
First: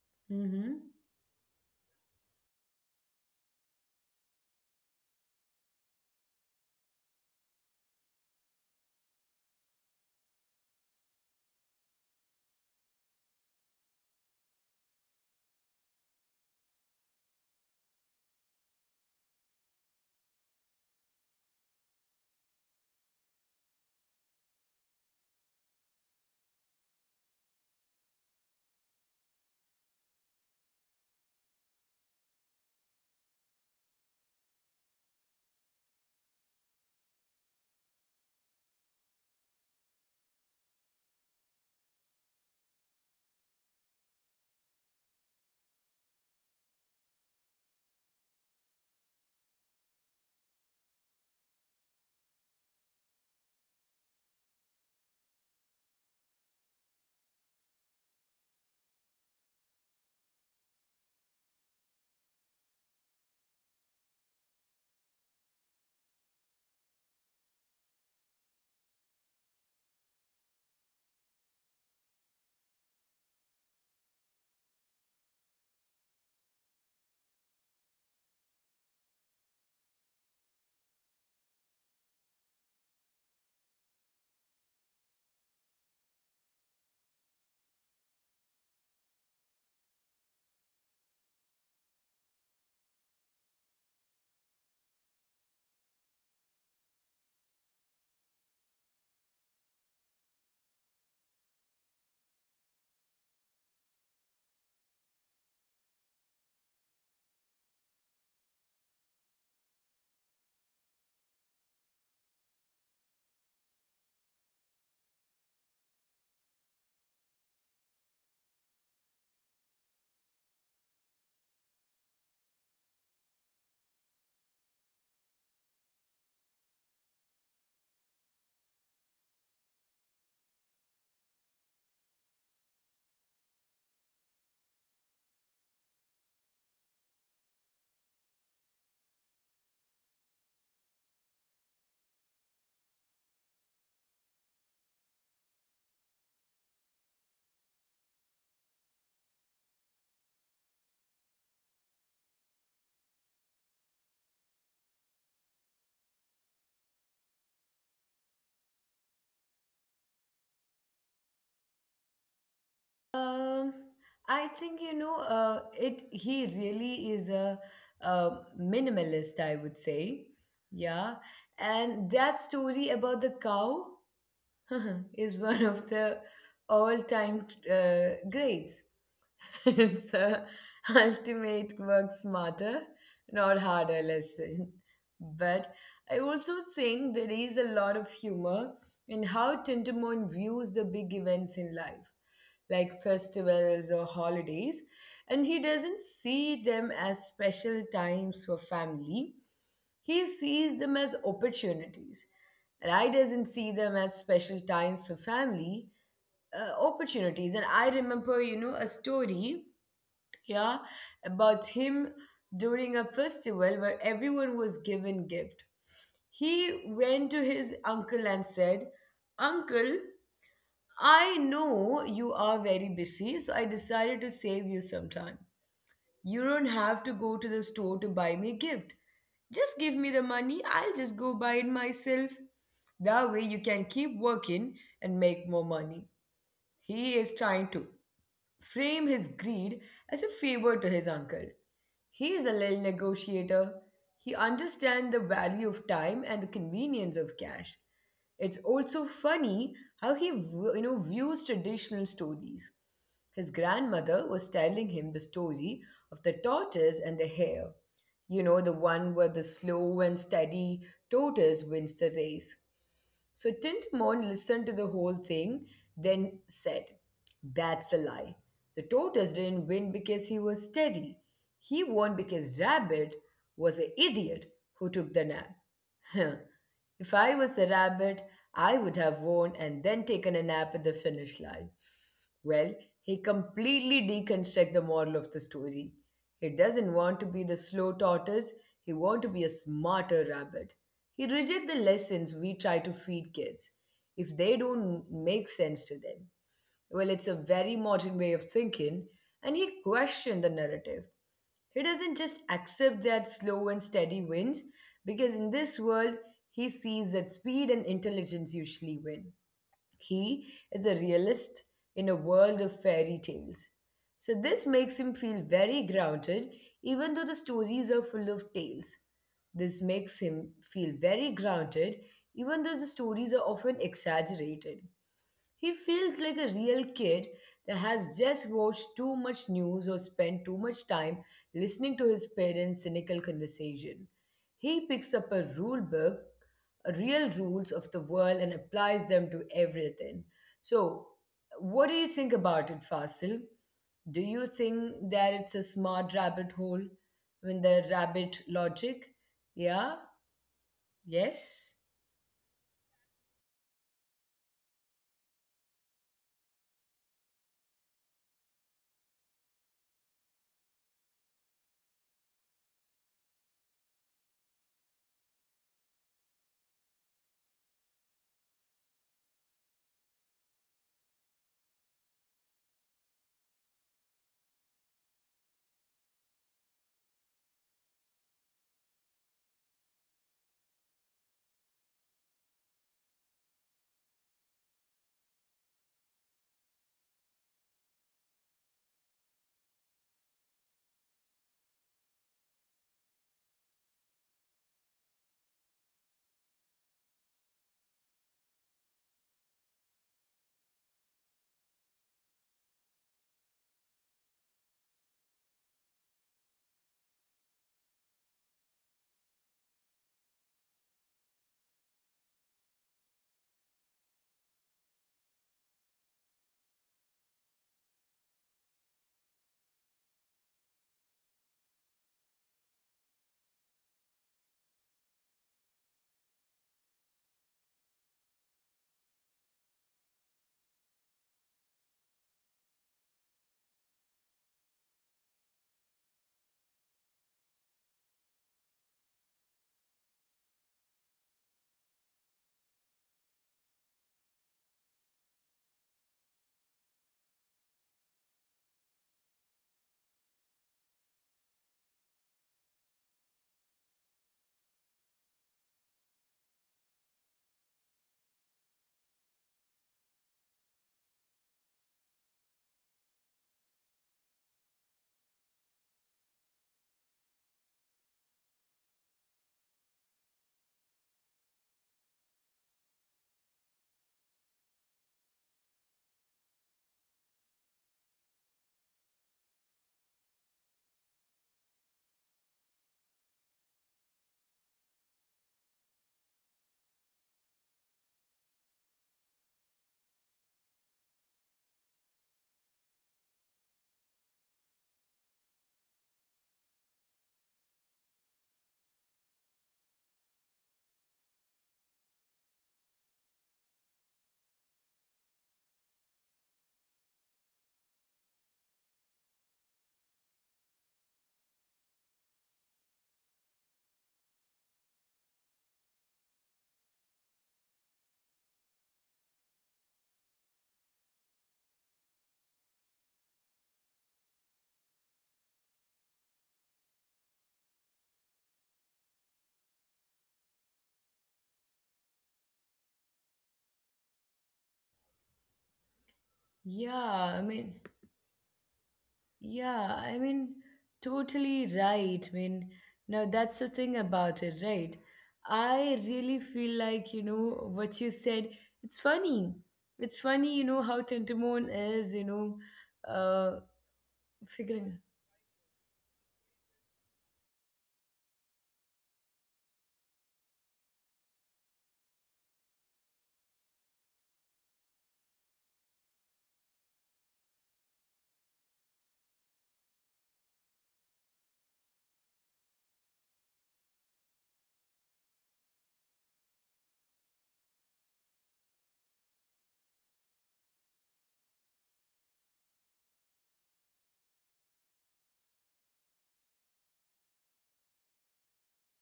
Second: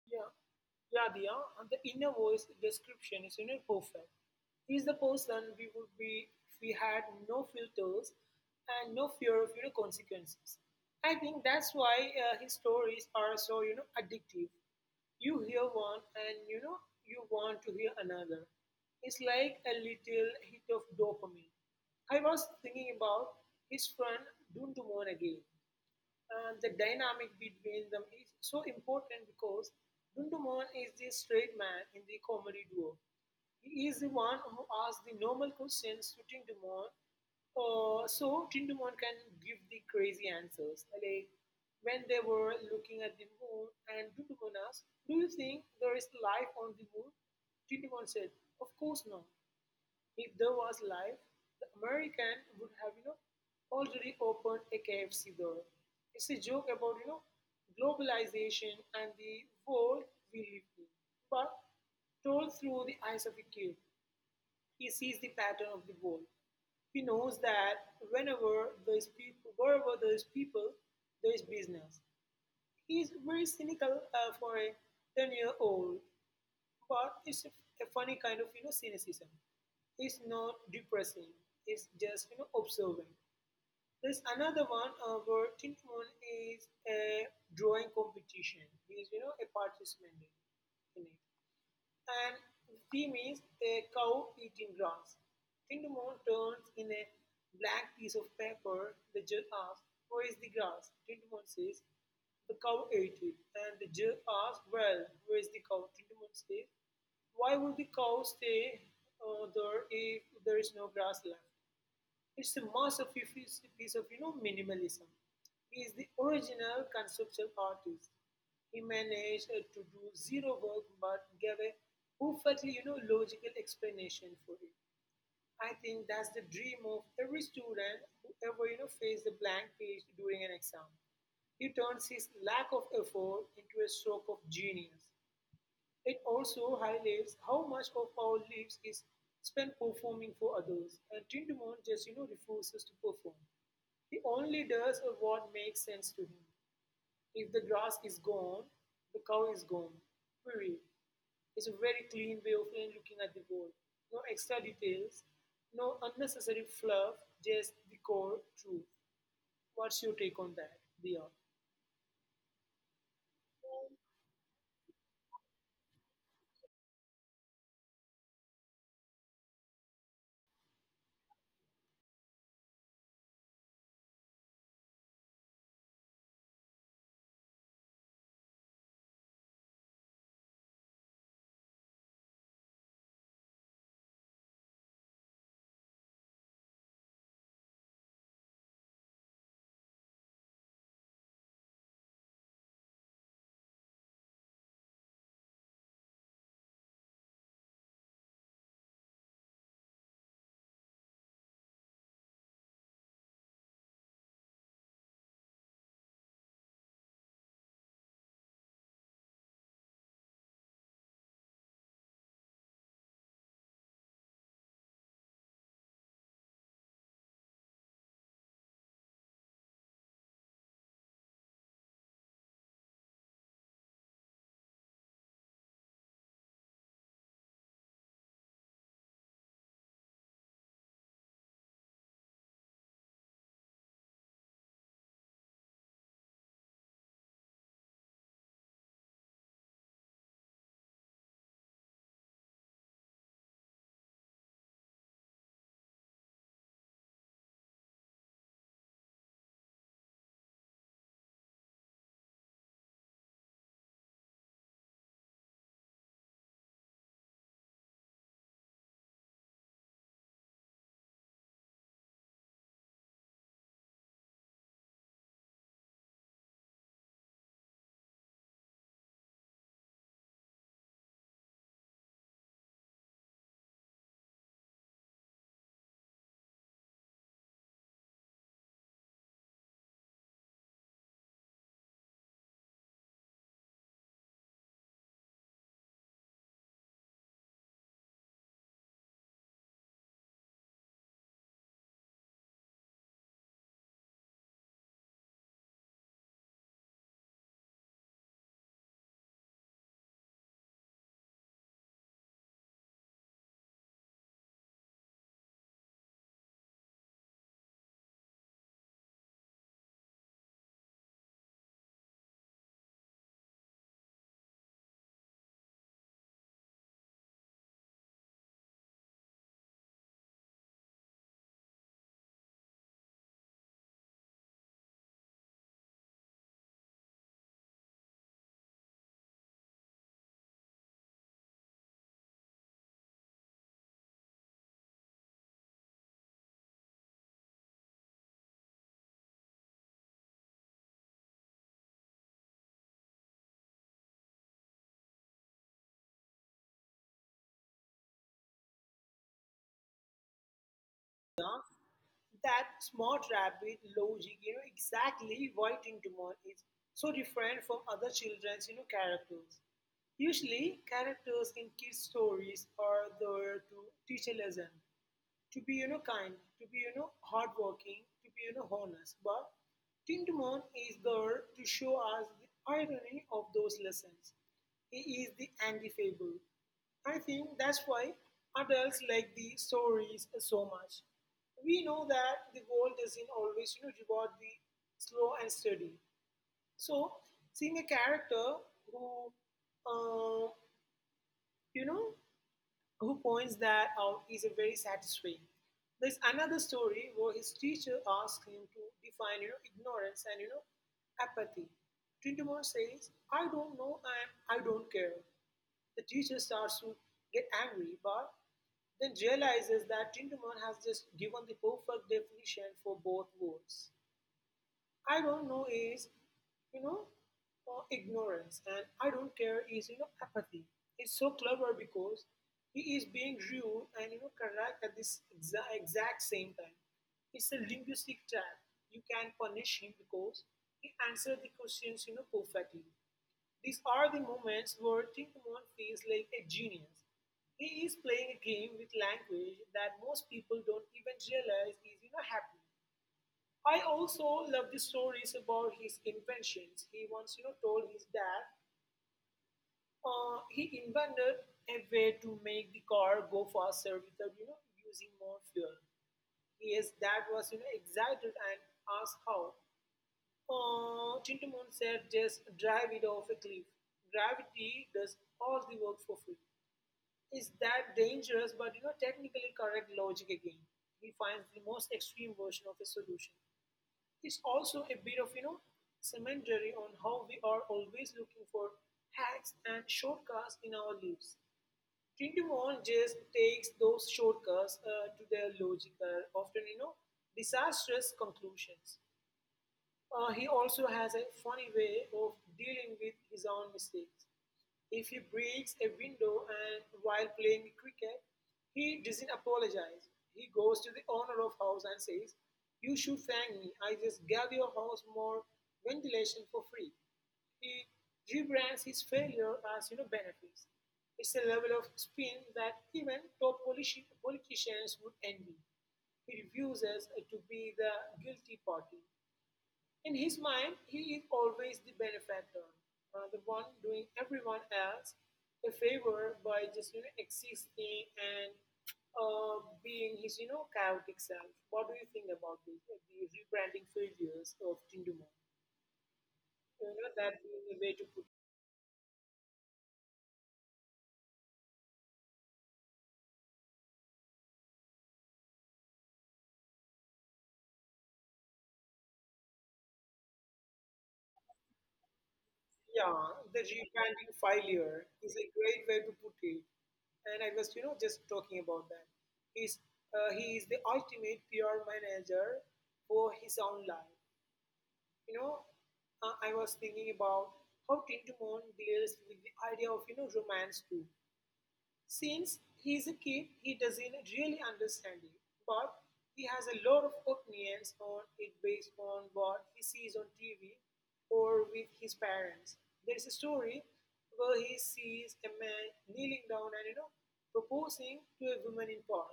B: Yeah,
A: Mm-hmm.
B: yeah, Diya. And the inner voice description is, perfect. He's the person we would be if we had no filters and no fear of, consequences. I think that's why his stories are so, addictive. You hear one and, you want to hear another. It's like a little hit of dopamine. I was thinking about his friend Dundumon again. And the dynamic between them is so important because Dunduman is the straight man in the comedy duo. He is the one who asks the normal questions to Tindumon, so Tindumon can give the crazy answers. Like when they were looking at the moon, and Dundumon asked, "Do you think there is life on the moon?" Tindumon said, "Of course not. If there was life, the American would have, already opened a KFC there." It's a joke about, globalization and the world we live in. But told through the eyes of a kid, he sees the pattern of the world. He knows that wherever there's people, there's business. He's very cynical for a 10-year-old year old. But it's a funny kind of cynicism. It's not depressing. It's just observing. There's another one where Tin Moon is a drawing competition. He's a participant in it, and Steam is a cow eating grass. Tindamon turns in a black piece of paper. The judge asks, "Where is the grass?" Tindamon says, "The cow ate it." And the judge asks, "Well, where is the cow?" Tindamon says, "Why would the cow stay there if there is no grass left?" It's a masterpiece piece piece of minimalism. He is the original conceptual artist. He managed to do zero work but gave a perfectly logical explanation for it. I think that's the dream of every student who ever faced a blank page during an exam. He turns his lack of effort into a stroke of genius. It also highlights how much of our lives is spent performing for others, and Tindamon just refuses to perform. He only does what makes sense to him. If the grass is gone, the cow is gone. Period. It's a very clean way of looking at the world. No extra details, no unnecessary fluff, just the core truth. What's your take on that, Dia?
A: Um, I think you know, it he really is a, uh minimalist, I would say. Yeah, and that story about the cow is one of the all-time greats. It's a ultimate work smarter, not harder lesson. But I also think there is a lot of humor in how Tintamon views the big events in life, like festivals or holidays, and he doesn't see them as special times for family. He sees them as opportunities. And I doesn't see them as special times for family, opportunities. And I remember, you know, a story yeah about him during a festival where everyone was given gift. He went to his uncle and said, uncle, I know you are very busy, so I decided to save you some time. You don't have to go to the store to buy me a gift. Just give me the money. I'll just go buy it myself. That way you can keep working and make more money. He is trying to frame his greed as a favor to his uncle. He is a little negotiator. He understands the value of time and the convenience of cash. It's also funny how he views traditional stories. His grandmother was telling him the story of the tortoise and the hare, you know, the one where the slow and steady tortoise wins the race. So Tintamon listened to the whole thing, then said, that's a lie. The tortoise didn't win because he was steady. He won because Rabbit was an idiot who took the nap. Huh. If I was the rabbit, I would have won and then taken a nap at the finish line. Well, he completely deconstructs the moral of the story. He doesn't want to be the slow tortoise, he wants to be a smarter rabbit. He rejects the lessons we try to feed kids if they don't make sense to them. Well, it's a very modern way of thinking, and he questioned the narrative. He doesn't just accept that slow and steady wins, because in this world, he sees that speed and intelligence usually win. He is a realist in a world of fairy tales. So, this makes him feel very grounded, even though the stories are full of tales. This makes him feel very grounded, even though the stories are often exaggerated. He feels like a real kid that has just watched too much news or spent too much time listening to his parents' cynical conversation. He picks up a rule book, real rules of the world, and applies them to everything. So, what do you think about it, Fasil? Do you think that it's a smart rabbit hole? I mean, the rabbit logic? Yeah? Yes?
B: That smart rabbit logic, exactly why Tintamon is so different from other children's, characters. Usually, characters in kids' stories are there to teach a lesson, to be kind, to be hardworking, to be honest. But Tintamon is there to show us the irony of those lessons. He is the anti-fable. I think that's why adults like the stories so much. We know that the world doesn't always reward the slow and steady. So seeing a character who uh, you know who points that out is a very satisfying. There's another story where his teacher asks him to define ignorance and apathy. Tindamore says, "I don't know and I don't care." The teacher starts to get angry, but then realizes that Tindamore has just given the perfect definition for both words. "I don't know" is, you know, ignorance, and "I don't care" is, apathy. It's so clever because he is being rude and, correct at this exact same time. It's a linguistic trap. You can punish him because he answered the questions, perfectly. These are the moments where Tintamon feels like a genius. He is playing a game with language that most people don't even realize is, happening. I also love the stories about his inventions. He once, told his dad he invented a way to make the car go faster without, using more fuel. His dad was, excited and asked how. Chintamon said, "Just drive it off a cliff. Gravity does all the work for free." Is that dangerous, but, technically correct logic again. He finds the most extreme version of a solution. It's also a bit of, commentary on how we are always looking for hacks and shortcuts in our lives. 21 just takes those shortcuts to their logical, often, disastrous conclusions. He also has a funny way of dealing with his own mistakes. If he breaks a window and while playing cricket, he doesn't apologize. He goes to the owner of house and says, "You should thank me. I just gave your house more ventilation for free." He rebrands his failure as benefits. It's a level of spin that even top politicians would envy. He refuses to be the guilty party. In his mind, he is always the benefactor, the one doing everyone else a favor by just existing and being his chaotic self. What do you think about this? The rebranding failures of Tindumon. You know
A: Yeah, I
B: that
A: mean,
B: being a way to put.
A: Yeah, I mean, Totally right. Now that's the thing about it, right? I really feel like, you know, what you said, it's funny. It's funny, you know, how Tentamon is,
B: Yeah, the
A: uh,
B: rebranding failure
A: figuring.
B: is a great way to put it, and I was just talking about that. He's he is the ultimate PR manager for his own life. you know, I was thinking about how Tintamon deals with the idea of, romance too. Since he's a kid, he doesn't really understand it, but he has a lot of opinions on it based on what he sees on TV or with his parents. There's a story where he sees a man kneeling down and, proposing to a woman in park.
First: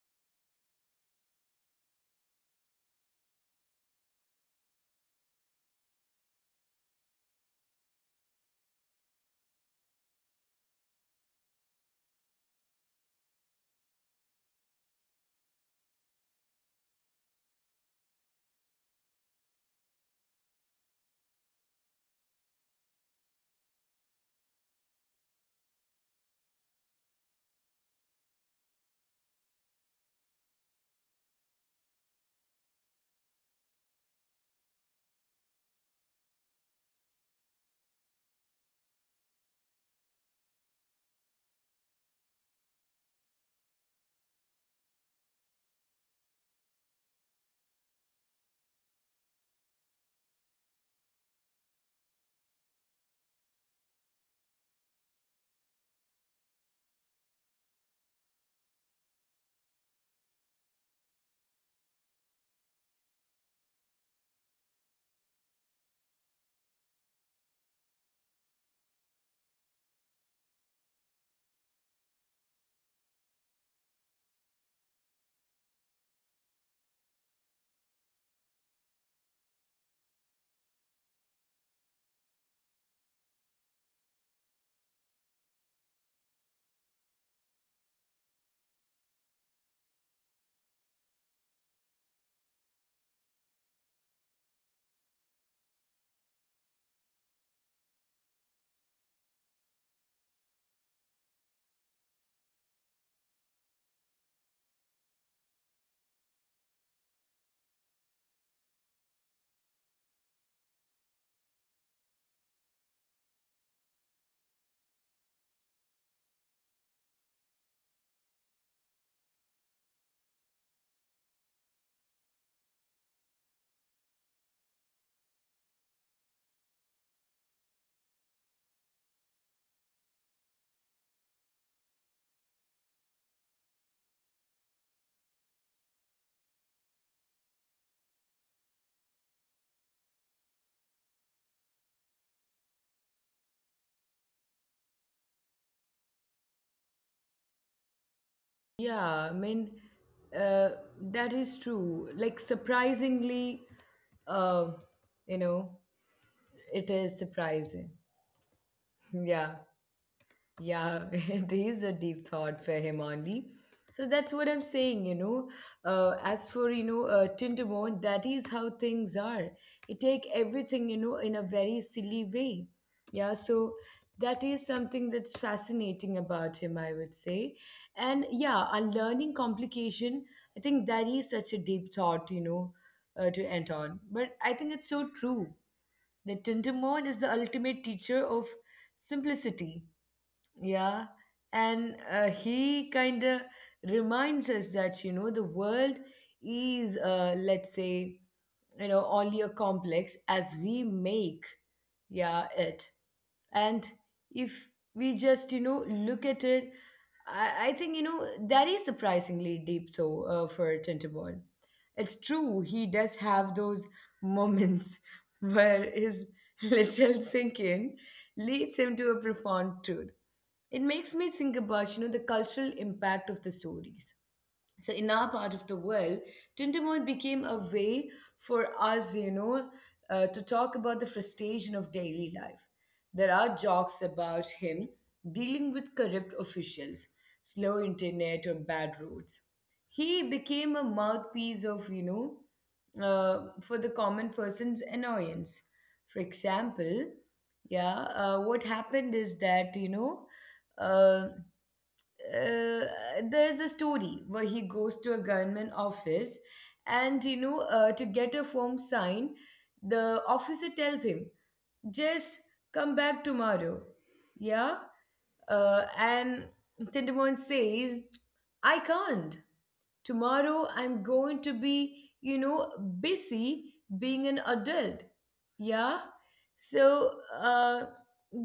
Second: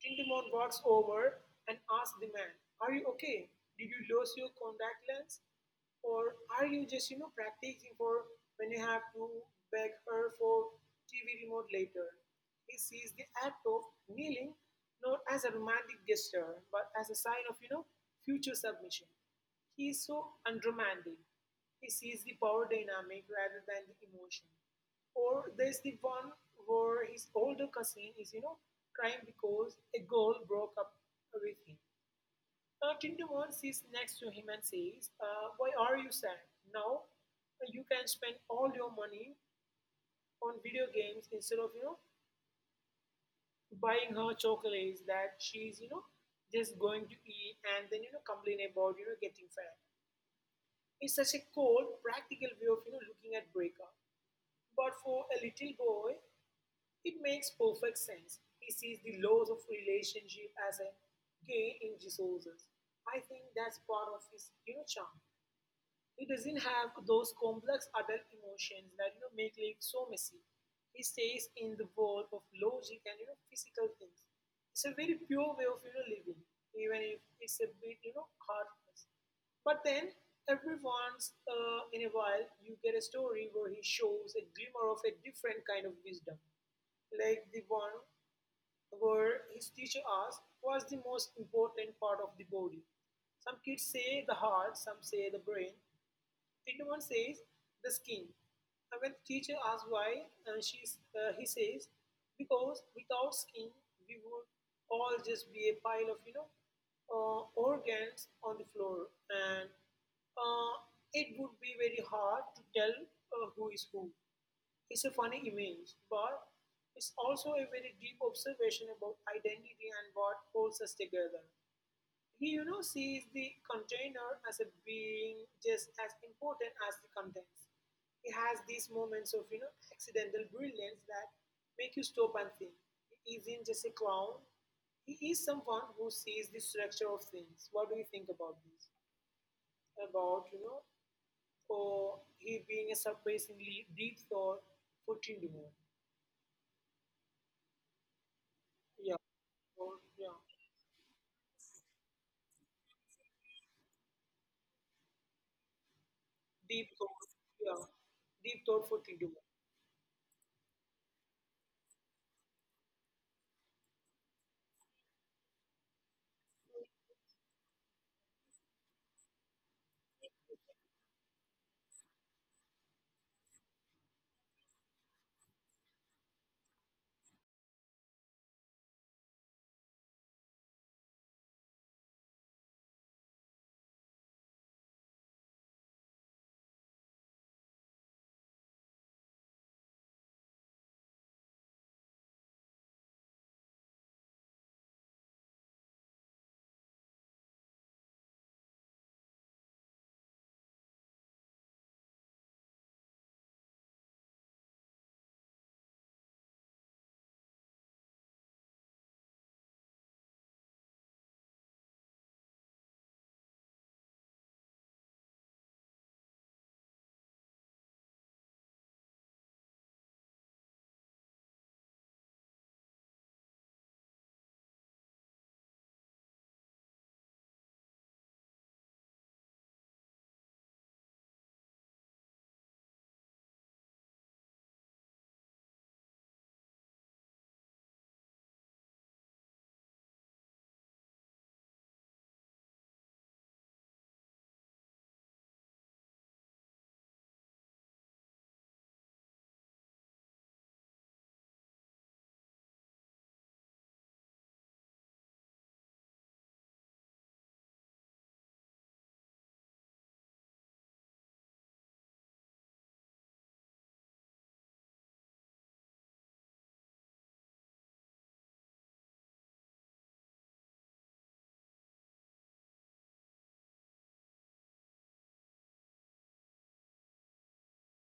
B: Tintamon walks over and asks the man, "Are you okay? Did you lose your contact lens? Or are you just, practicing for when you have to beg her for TV remote later?" He sees the act of kneeling not as a romantic gesture, but as a sign of, future submission. He is so unromantic. He sees the power dynamic rather than the emotion. Or there's the one where his older cousin is, crying because a girl broke up with him. Tintamon sits next to him and says, "Why are you sad? Now you can spend all your money on video games instead of, buying her chocolates that she's, just going to eat and then, complain about, getting fat." It's such a cold, practical way of, looking at breakup. But for a little boy, it makes perfect sense. He sees the laws of relationship as a gain in resources. I think that's part of his, charm. He doesn't have those complex adult emotions that make life so messy. He stays in the world of logic and physical things. It's a very pure way of living, even if it's a bit heartless. But then every once in a while, you get a story where he shows a glimmer of a different kind of wisdom, like the one where his teacher asks, "What's the most important part of the body?" Some kids say the heart, some say the brain, Tintuan says the skin. And when the teacher asks why, he says, because without skin, we would all just be a pile of, organs on the floor. And uh, it would be very hard to tell who is who. It's a funny image, but it's also a very deep observation about identity and what holds us together. He, sees the container as a being just as important as the contents. He has these moments of, accidental brilliance that make you stop and think. He isn't just a clown. He is someone who sees the structure of things. What do you think about this? About, or he being a surprisingly deep thought for Tindamore.
A: Yeah,
B: Yeah.
A: I mean,
B: Or, yeah.
A: uh, that is true. Like, surprisingly, uh, you know, it
B: Deep
A: is
B: thought.
A: surprising.
B: Yeah. Deep thought for
A: Yeah.
B: Tindamore.
A: Yeah, it is a deep thought for him only. So that's what I'm saying, you know. As for, Tintamon, that is how things are. You take everything, you know, in a very silly way. Yeah, so that is something that's fascinating about him, I would say. And yeah, unlearning complication, I think that is such a deep thought, to end on. But I think it's so true that Tintamon is the ultimate teacher of simplicity, yeah, and he kind of reminds us that, you know, the world is, let's say, you know, only a complex as we make, yeah, it. And if we just, you know, look at it, I think, you know, that is surprisingly deep, though, for Tintaborn. It's true, he does have those moments where his literal thinking leads him to a profound truth. It makes me think about, you know, the cultural impact of the stories. So in our part of the world, Tintamoy became a way for us, to talk about the frustration of daily life. There are jokes about him dealing with corrupt officials, slow internet, or bad roads. He became a mouthpiece of, for the common person's annoyance. For example, yeah, what happened is that, uh, uh, there's a story where he goes to a government office and to get a form signed, the officer tells him, just come back tomorrow, yeah. And Tindamon says, I can't. Tomorrow I'm going to be, you know, busy being an adult, yeah. So uh,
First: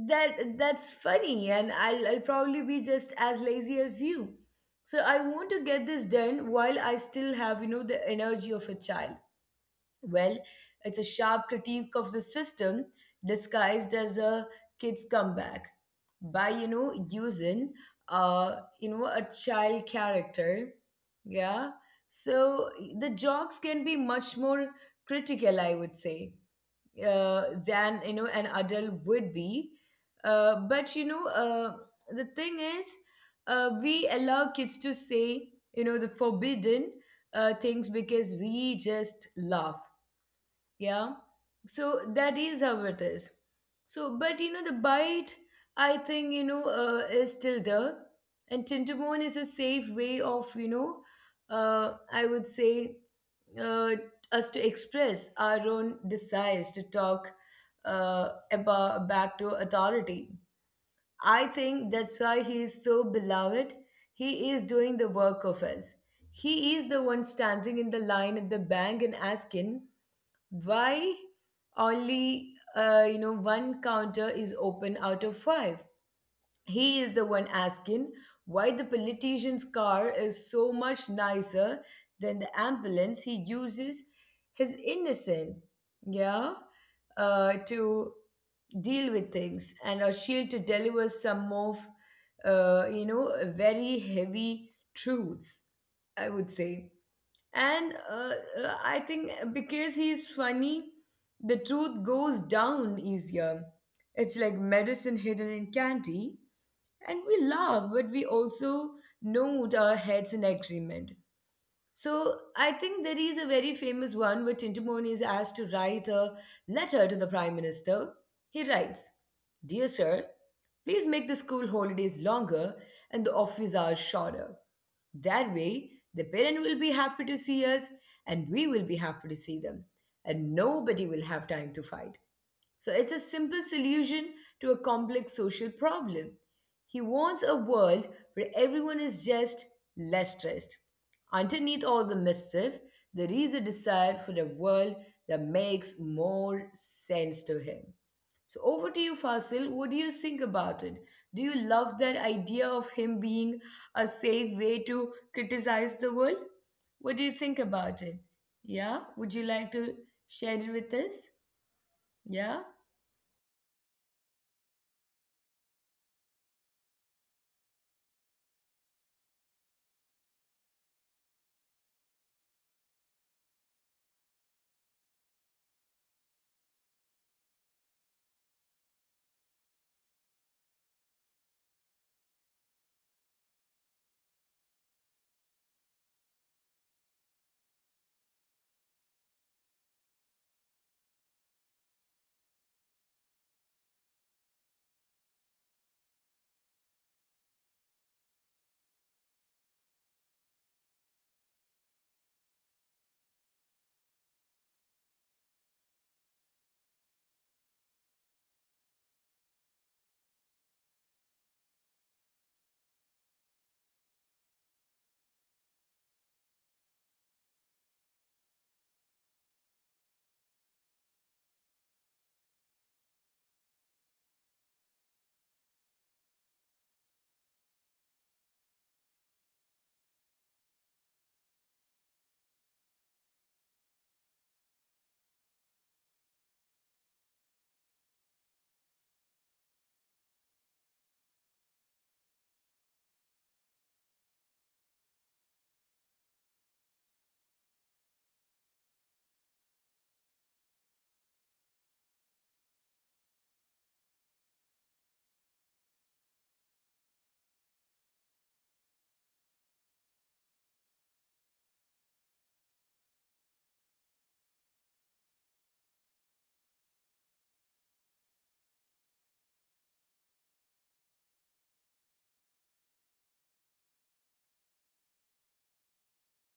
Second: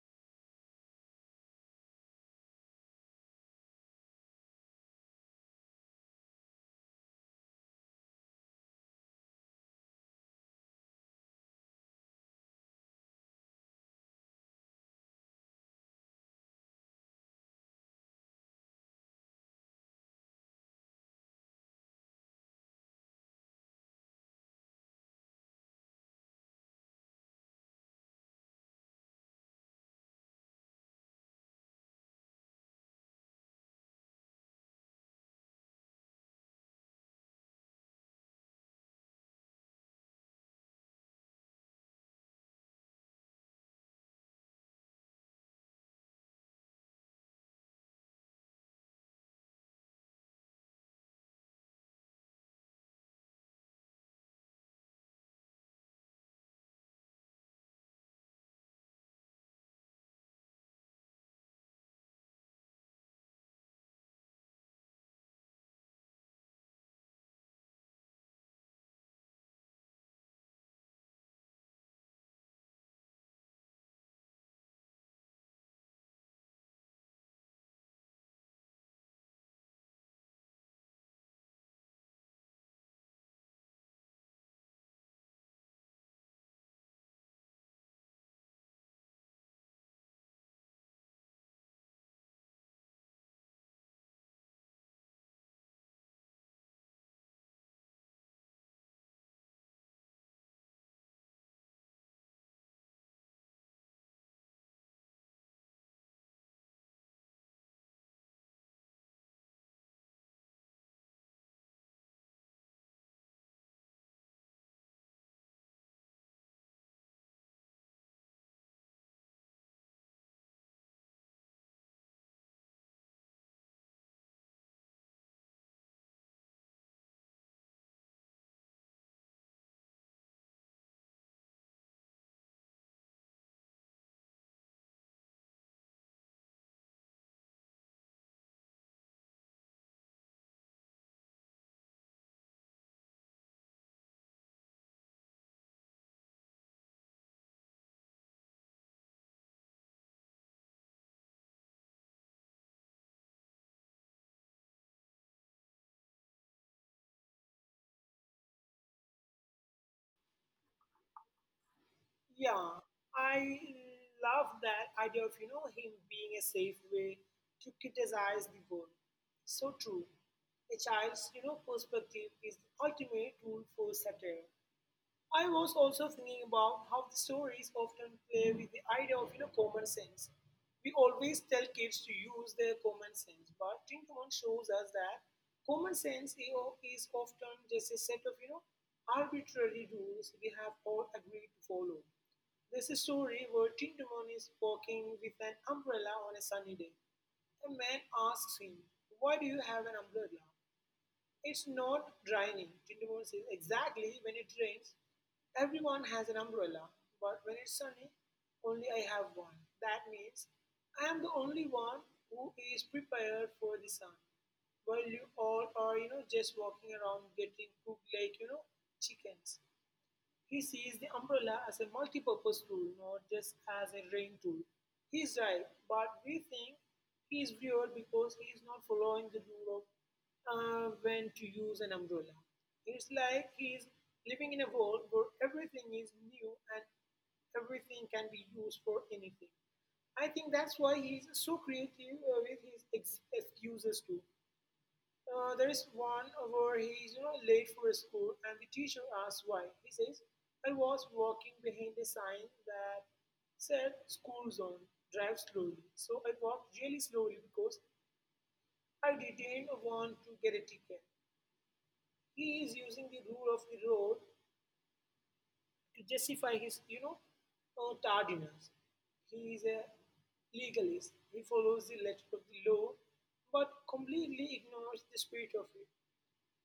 A: that's funny and I'll probably be just as lazy as you, so I want to get this done while I still have, you know, the energy of a child. Well, it's a sharp critique of the system disguised as a kids comeback by, you know, using a child character, yeah. So the jokes can be much more critical, I would say, than, you know, an adult would be. But the thing is, we allow kids to say, you know, the forbidden things because we just laugh, yeah. So that is how it is. So, but you know, the bite, I think, you know, is still there. And tintamon is a safe way of, I would say, uh, us to express our own desires to talk about back to authority. I think that's why he is so beloved. He is doing the work of us. He is the one standing in the line at the bank and asking, why only you know one counter is open out of five? He is the one asking why the politician's car is so much nicer than the ambulance he uses his innocent, yeah, to deal with things and a shield to deliver some of you know very heavy truths, I would say. And uh, uh, i think uh, because he's funny, the truth goes down easier. It's like medicine hidden in candy, and we laugh but we also note our heads in agreement. So I think there is a very famous one where Tintamon is asked to write a letter to the Prime Minister. He writes, Dear Sir, please make the school holidays longer and the office hours shorter. That way, the parent will be happy to see us and we will be happy to see them, and nobody will have time to fight. So it's a simple solution to a complex social problem. He wants a world where everyone is just less stressed. Underneath all the mischief, there is a desire for a world that makes more sense to him. So over to you, Fasil. What do you think about it? Do you love that idea of him being a safe way to criticize the world? What do you think about it? Yeah? Would you like to share it with us? Yeah?
B: Yeah, I love that idea of him being a safe way to criticize the world. So true. A child's perspective is the ultimate tool for satire. I was also thinking about how the stories often play with the idea of common sense. We always tell kids to use their common sense, but Tinkerman shows us that common sense is often just a set of arbitrary rules we have all agreed to follow. There's a story where Tinkerman is walking with an umbrella on a sunny day. A man asks him, "Why do you have an umbrella?" It's not raining indoors is exactly when it rains. Everyone has an umbrella, but when it's sunny, only I have one. That means I am the only one who is prepared for the sun. While you all are, just walking around getting cooked like, chickens. He sees the umbrella as a multi-purpose tool, not just as a rain tool. He's right, but we think he's weird because he's not following the rule of when to use an umbrella. It's like he's living in a world where everything is new and everything can be used for anything. I think that's why he's so creative with his excuses too. There is one where he's late for school, and the teacher asks why. He says, "I was walking behind a sign that said school zone. Drive slowly. So I walked really slowly because I didn't want to get a ticket." He is using the rule of the road to justify his tardiness. He is a legalist. He follows the letter of the law, but completely ignores the spirit of it.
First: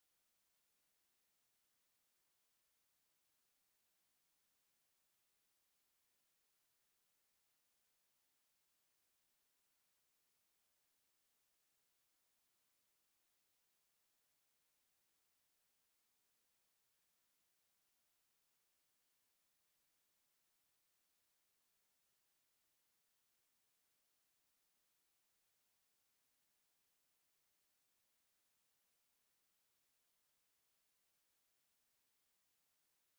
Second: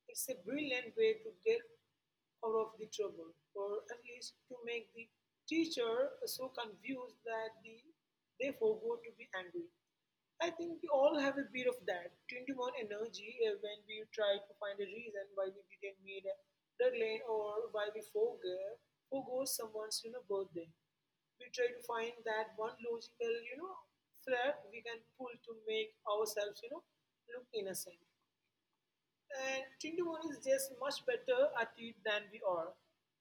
B: It's a brilliant way to get out of the trouble, or at least to make the teacher so confused that they forego to be angry. I think we all have a bit of that 21 energy when we try to find a reason why we didn't meet a deadline or why we forego, forego someone's birthday. We try to find that one logical thread we can pull to make ourselves look innocent. And Tintamon is just much better at it than we are.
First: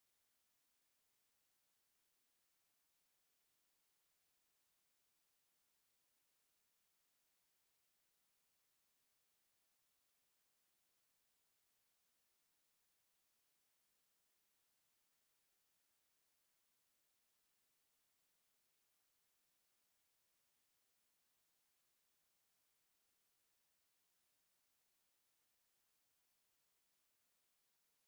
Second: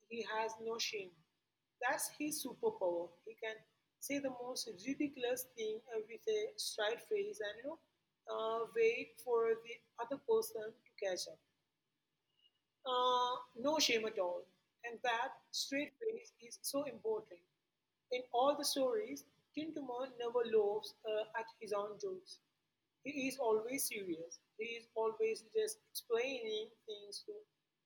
B: He has no shame. That's his superpower. He can say the most ridiculous thing with a straight face and wait for the other person to catch up. No shame at all. And that straight face is so important. In all the stories, Tintamon never laughs at his own jokes. He is always serious. He is always just explaining things to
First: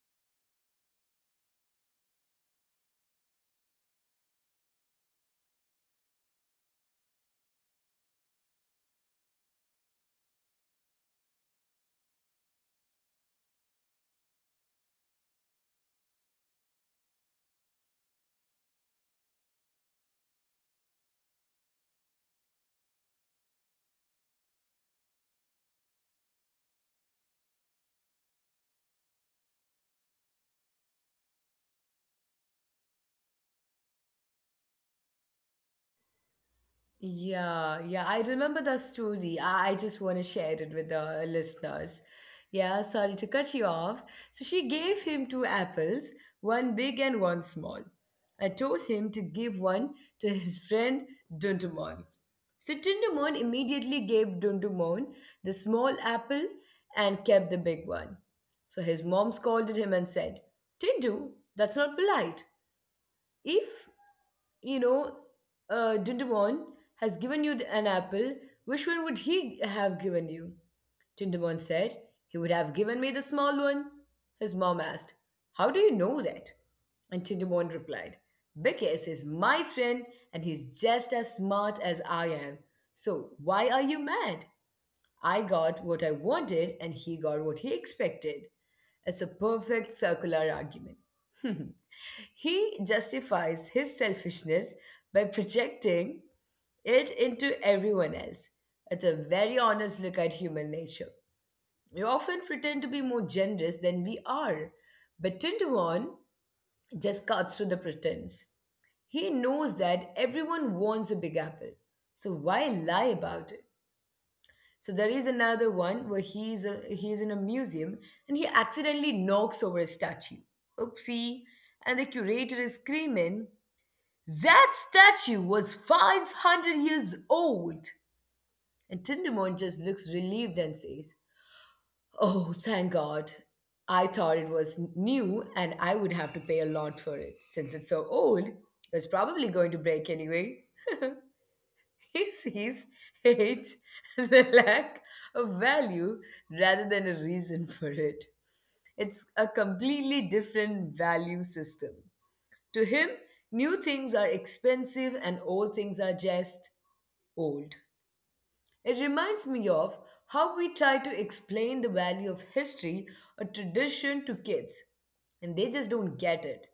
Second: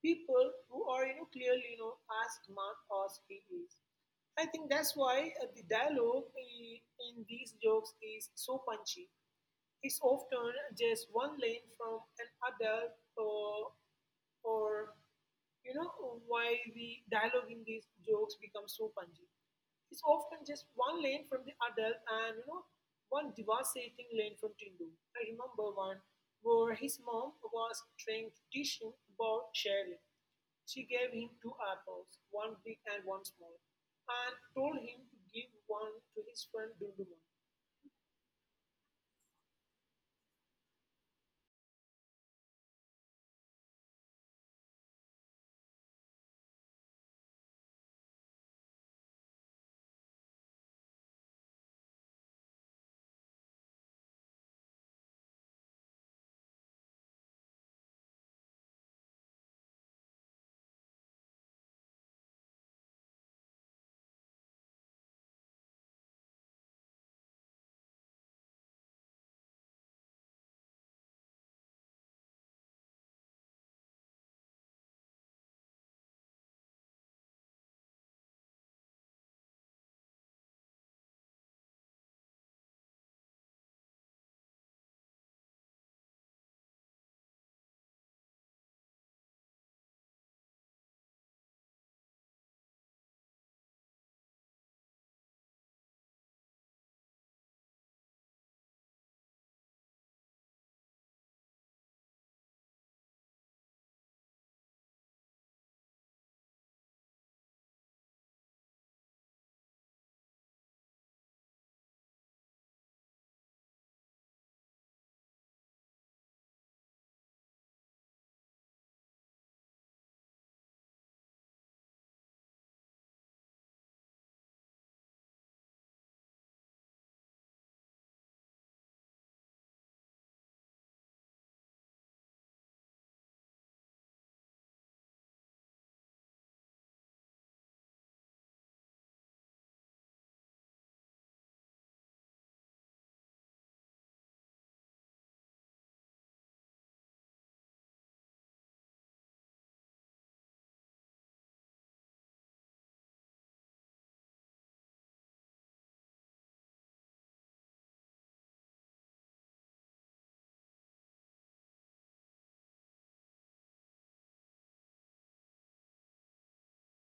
B: people who are, clearly, as smart as he is. I think that's why the dialogue in these jokes is so punchy is often just one lane from an adult or why the dialogue in these jokes becomes so punchy. It's often just one lane from the adult and one devastating lane from Tindu. I remember one where his mom was trying to teach him about sharing. She gave him two apples, one big and one small, and told him to give one to his friend
A: Yeah, yeah, I remember the story. I just want to share it with the listeners. Yeah, sorry to cut you off. So she gave him two apples, one big and one small. I told him to give one to his friend Dundumon. So Dundumon immediately gave Dundumon the small apple and kept the big one. So his mom scolded him and said, Tindu, that's not polite. If you know, Dindabon has given you an apple. Which one would he have given you? Dindabon said, He would have given me the small one. His mom asked, How do you know that? And Tindabon replied, Because he's my friend and he's just as smart as I am. So why are you mad? I got what I wanted and he got what he expected. It's a perfect circular argument. He justifies his selfishness by projecting it into everyone else. It's a very honest look at human nature. We often pretend to be more generous than we are, but Tintawan just cuts through the pretense. He knows that everyone wants a big apple, so why lie about it? So there is another one where he's in a museum and he accidentally knocks over a statue. Oopsie! And the curator is screaming, "That statue was 500 years old!" And Tindamon just looks relieved and says, "Oh, thank God! I thought it was new and I would have to pay a lot for it. Since it's so old, it's probably going to break anyway." He sees hate as a lack of value rather than a reason for it. It's a completely different value system. To him, new things are expensive and old things are just old. It reminds me of how we try to explain the value of history or tradition to kids, and they just don't get it.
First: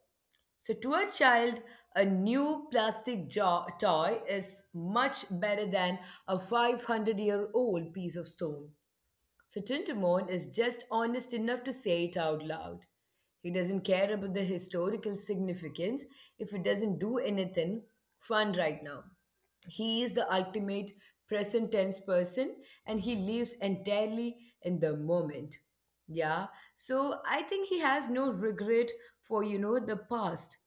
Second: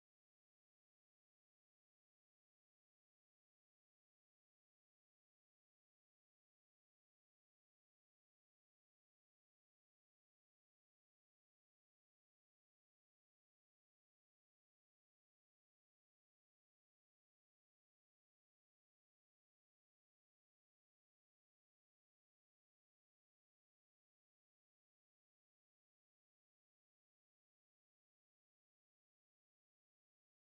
A: So, to a child, a new plastic toy is much better than a 500-year-old piece of stone. So Tuntumon is just honest enough to say it out loud. He doesn't care about the historical significance if it doesn't do anything fun right now. He is the ultimate present tense person and he lives entirely in the moment. Yeah. So I think he has no regret for, you know, the past.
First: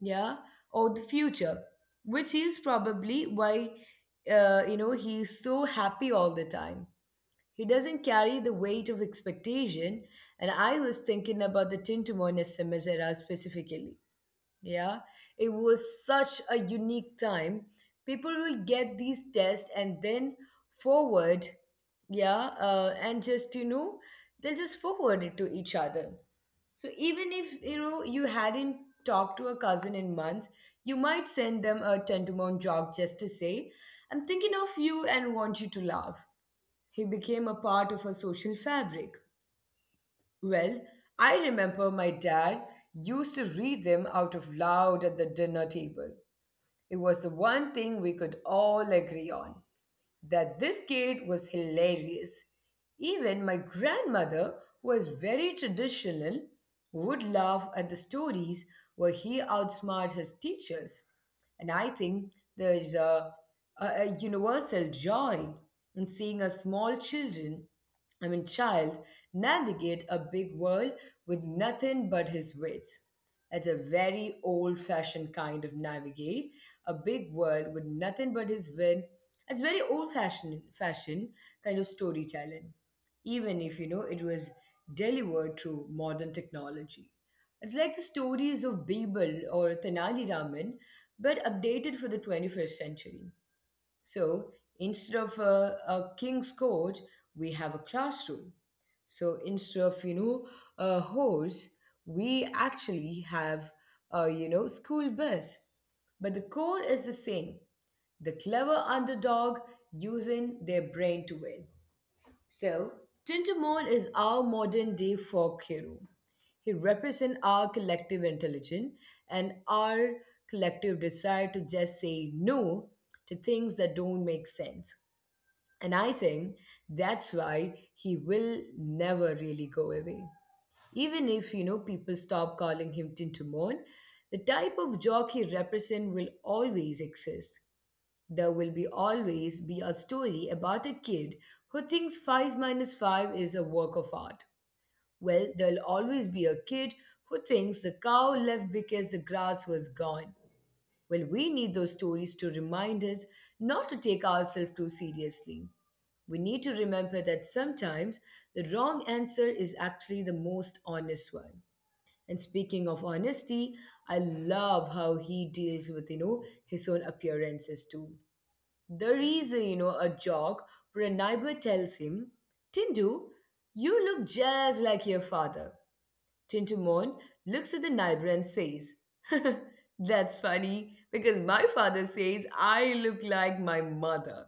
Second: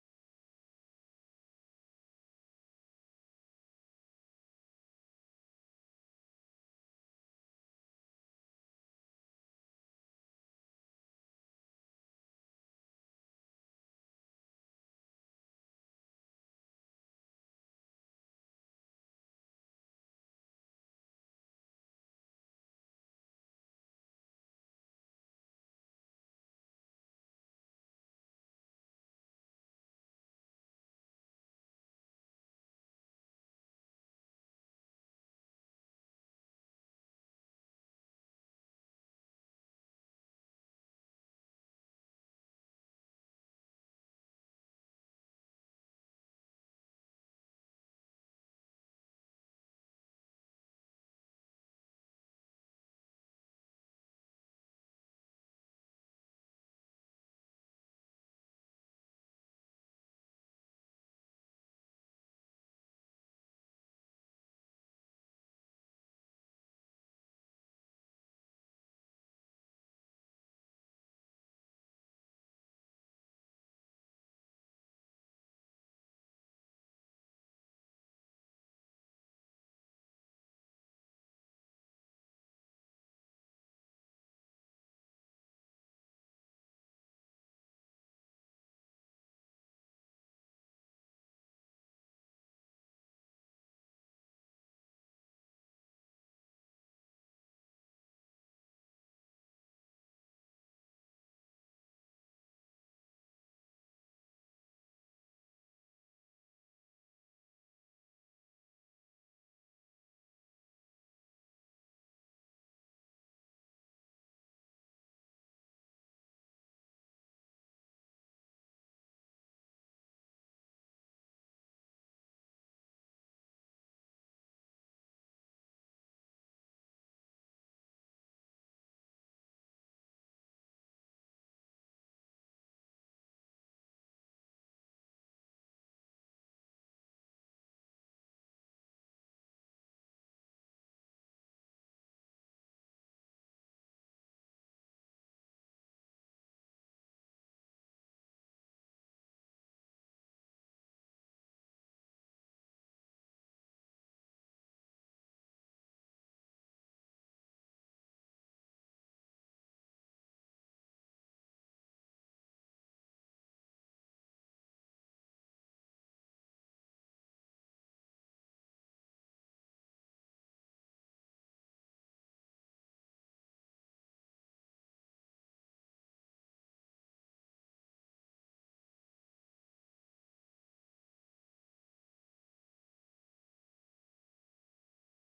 A: Yeah. Or the future, which is probably why, you know, he's so happy all the time. He doesn't carry the weight of expectation. And I was thinking about the Tintamon SMS era specifically. Yeah, it was such a unique time. People will get these tests and then forward, yeah, and just, you know, they'll just forward it to each other. So even if, you know, you hadn't talked to a cousin in months, you might send them a Tintamon joke just to say, I'm thinking of you and want you to laugh. He became a part of our social fabric. Well, I remember my dad used to read them out of loud at the dinner table. It was the one thing we could all agree on that this kid was hilarious. Even my grandmother, who was very traditional, would laugh at the stories where he outsmarted his teachers. And I think there is a universal joy in seeing a small children, I mean child, navigate a big world with nothing but his wits. It's a very old-fashioned kind of navigate a big world with nothing but his wit. It's very old-fashioned, fashioned kind of storytelling even if you know it was delivered through modern technology. It's like the stories of Birbal or Tenali Raman, but updated for the 21st century. So instead of a king's court, we have a classroom. So instead of, you know, a horse, we actually have a, you know, school bus. But the core is the same: the clever underdog using their brain to win. So, Tintamol is our modern day folk hero. He represents our collective intelligence and our collective desire to just say no to things that don't make sense. And I think that's why he will never really go away. Even if, you know, people stop calling him Tintamon, the type of jock he represents will always exist. There will be always be a story about a kid who thinks 5 minus 5 is a work of art. Well, there'll always be a kid who thinks the cow left because the grass was gone. Well, we need those stories to remind us not to take ourselves too seriously. We need to remember that sometimes the wrong answer is actually the most honest one. And speaking of honesty, I love how he deals with, you know, his own appearances too. There is, you know, a joke where a neighbor tells him, Tindu, you look just like your father. Tintu Mon looks at the neighbor and says, That's funny because my father says I look like my mother.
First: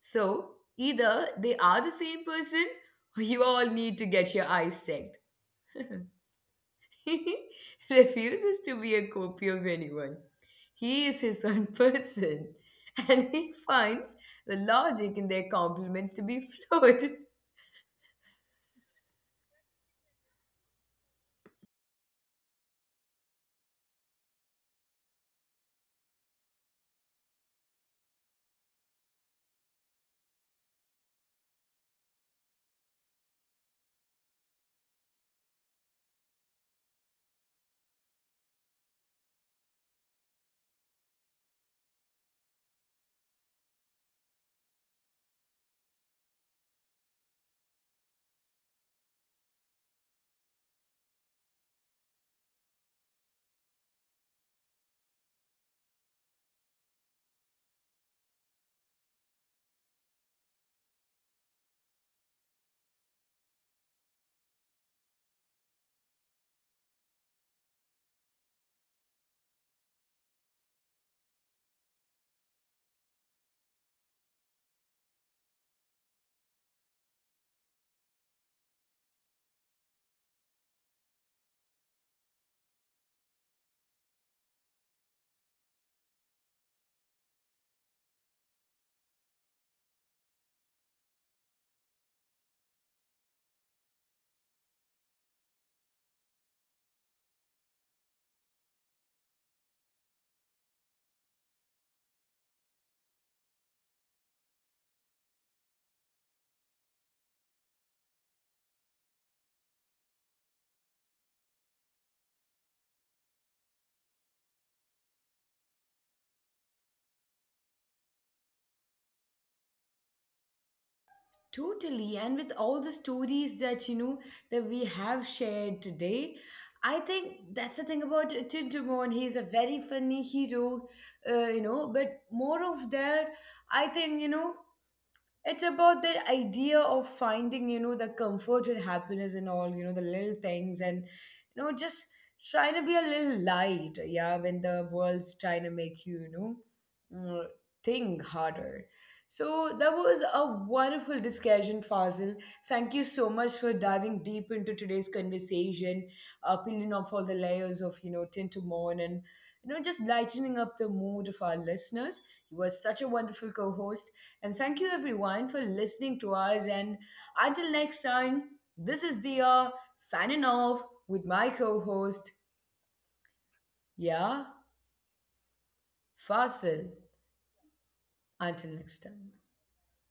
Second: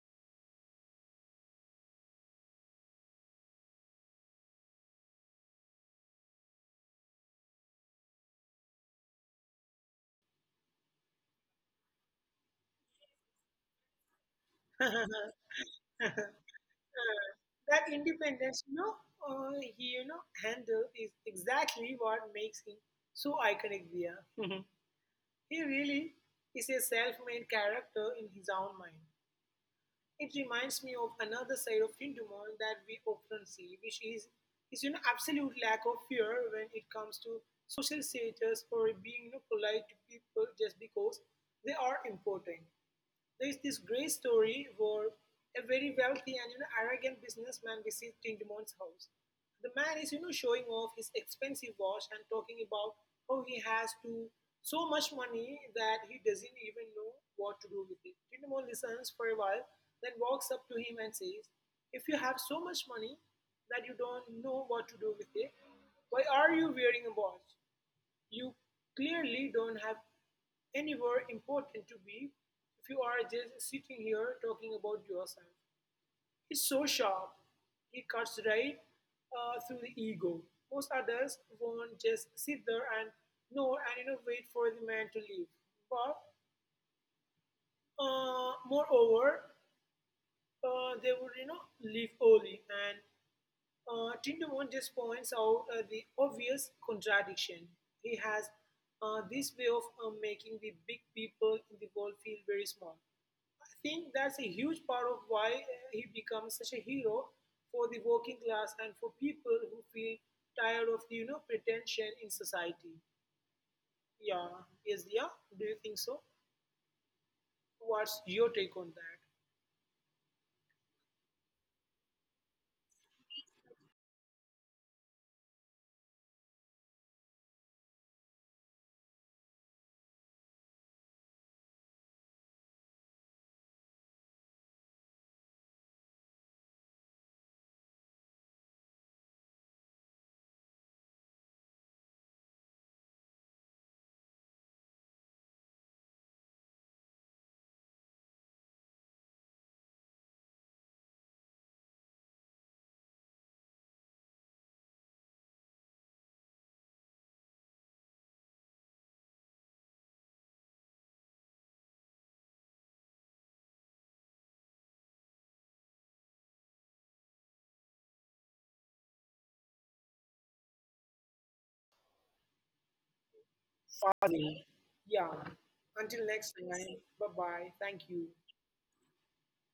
A: So either they are the same person or you all need to get your eyes checked. He refuses to be a copy of anyone. He is his own person, and he finds the logic in
B: Dunduman.
A: their compliments to be flawed.
B: That independence, uh, he, handle is exactly what makes him so iconic there. He really is a self-made character in his own mind. It reminds me of another side of Tindumon that we often see, which is his absolute lack of fear when it comes to social status or being polite to people just because they are important. There is this great story where a very wealthy and arrogant businessman visits Tindamon's house. The man is, showing off his expensive watch and talking about how he has to so much money that he doesn't even know what to do with it. Tindamon listens for a while, then walks up to him and says, "If you have so much money that you don't know what to do with it, why are you wearing a watch? You clearly don't have anywhere important to be if you are just sitting here talking about yourself." He's so sharp. He cuts right through the ego. Most others won't just sit there and know and wait for the man to leave. But moreover, they would leave early and Tindemont just points out the obvious contradiction. He has this way of making the big people in the world feel very small. I think that's a huge part of why he becomes such a hero for the working class and for people who feel tired of pretension in society. Yeah, yes, yeah. Do you think so? What's your take on that?
A: Totally. And with all the stories that you know that we have shared today, I think that's the thing about Tintamon. He's a very funny hero, you know, but more of that, I think, you know, it's about that idea of finding, you know, the comfort and happiness and all, you know, the little things and you know just trying to be a little light, yeah, when the world's trying to make you, you know, mm, think harder. So that was a wonderful discussion, Fazil. Thank you so much for diving deep into today's conversation, peeling off all the layers of, you know, tint to morn and, you know, just lightening up the mood of our listeners. He was such a wonderful co host. And thank you, everyone, for listening to us. And until next time, this is Dia signing off with my co host, yeah,
B: Fine. Yeah. Until
A: Fasil.
B: next time. Bye bye. Thank you.
A: Until next time.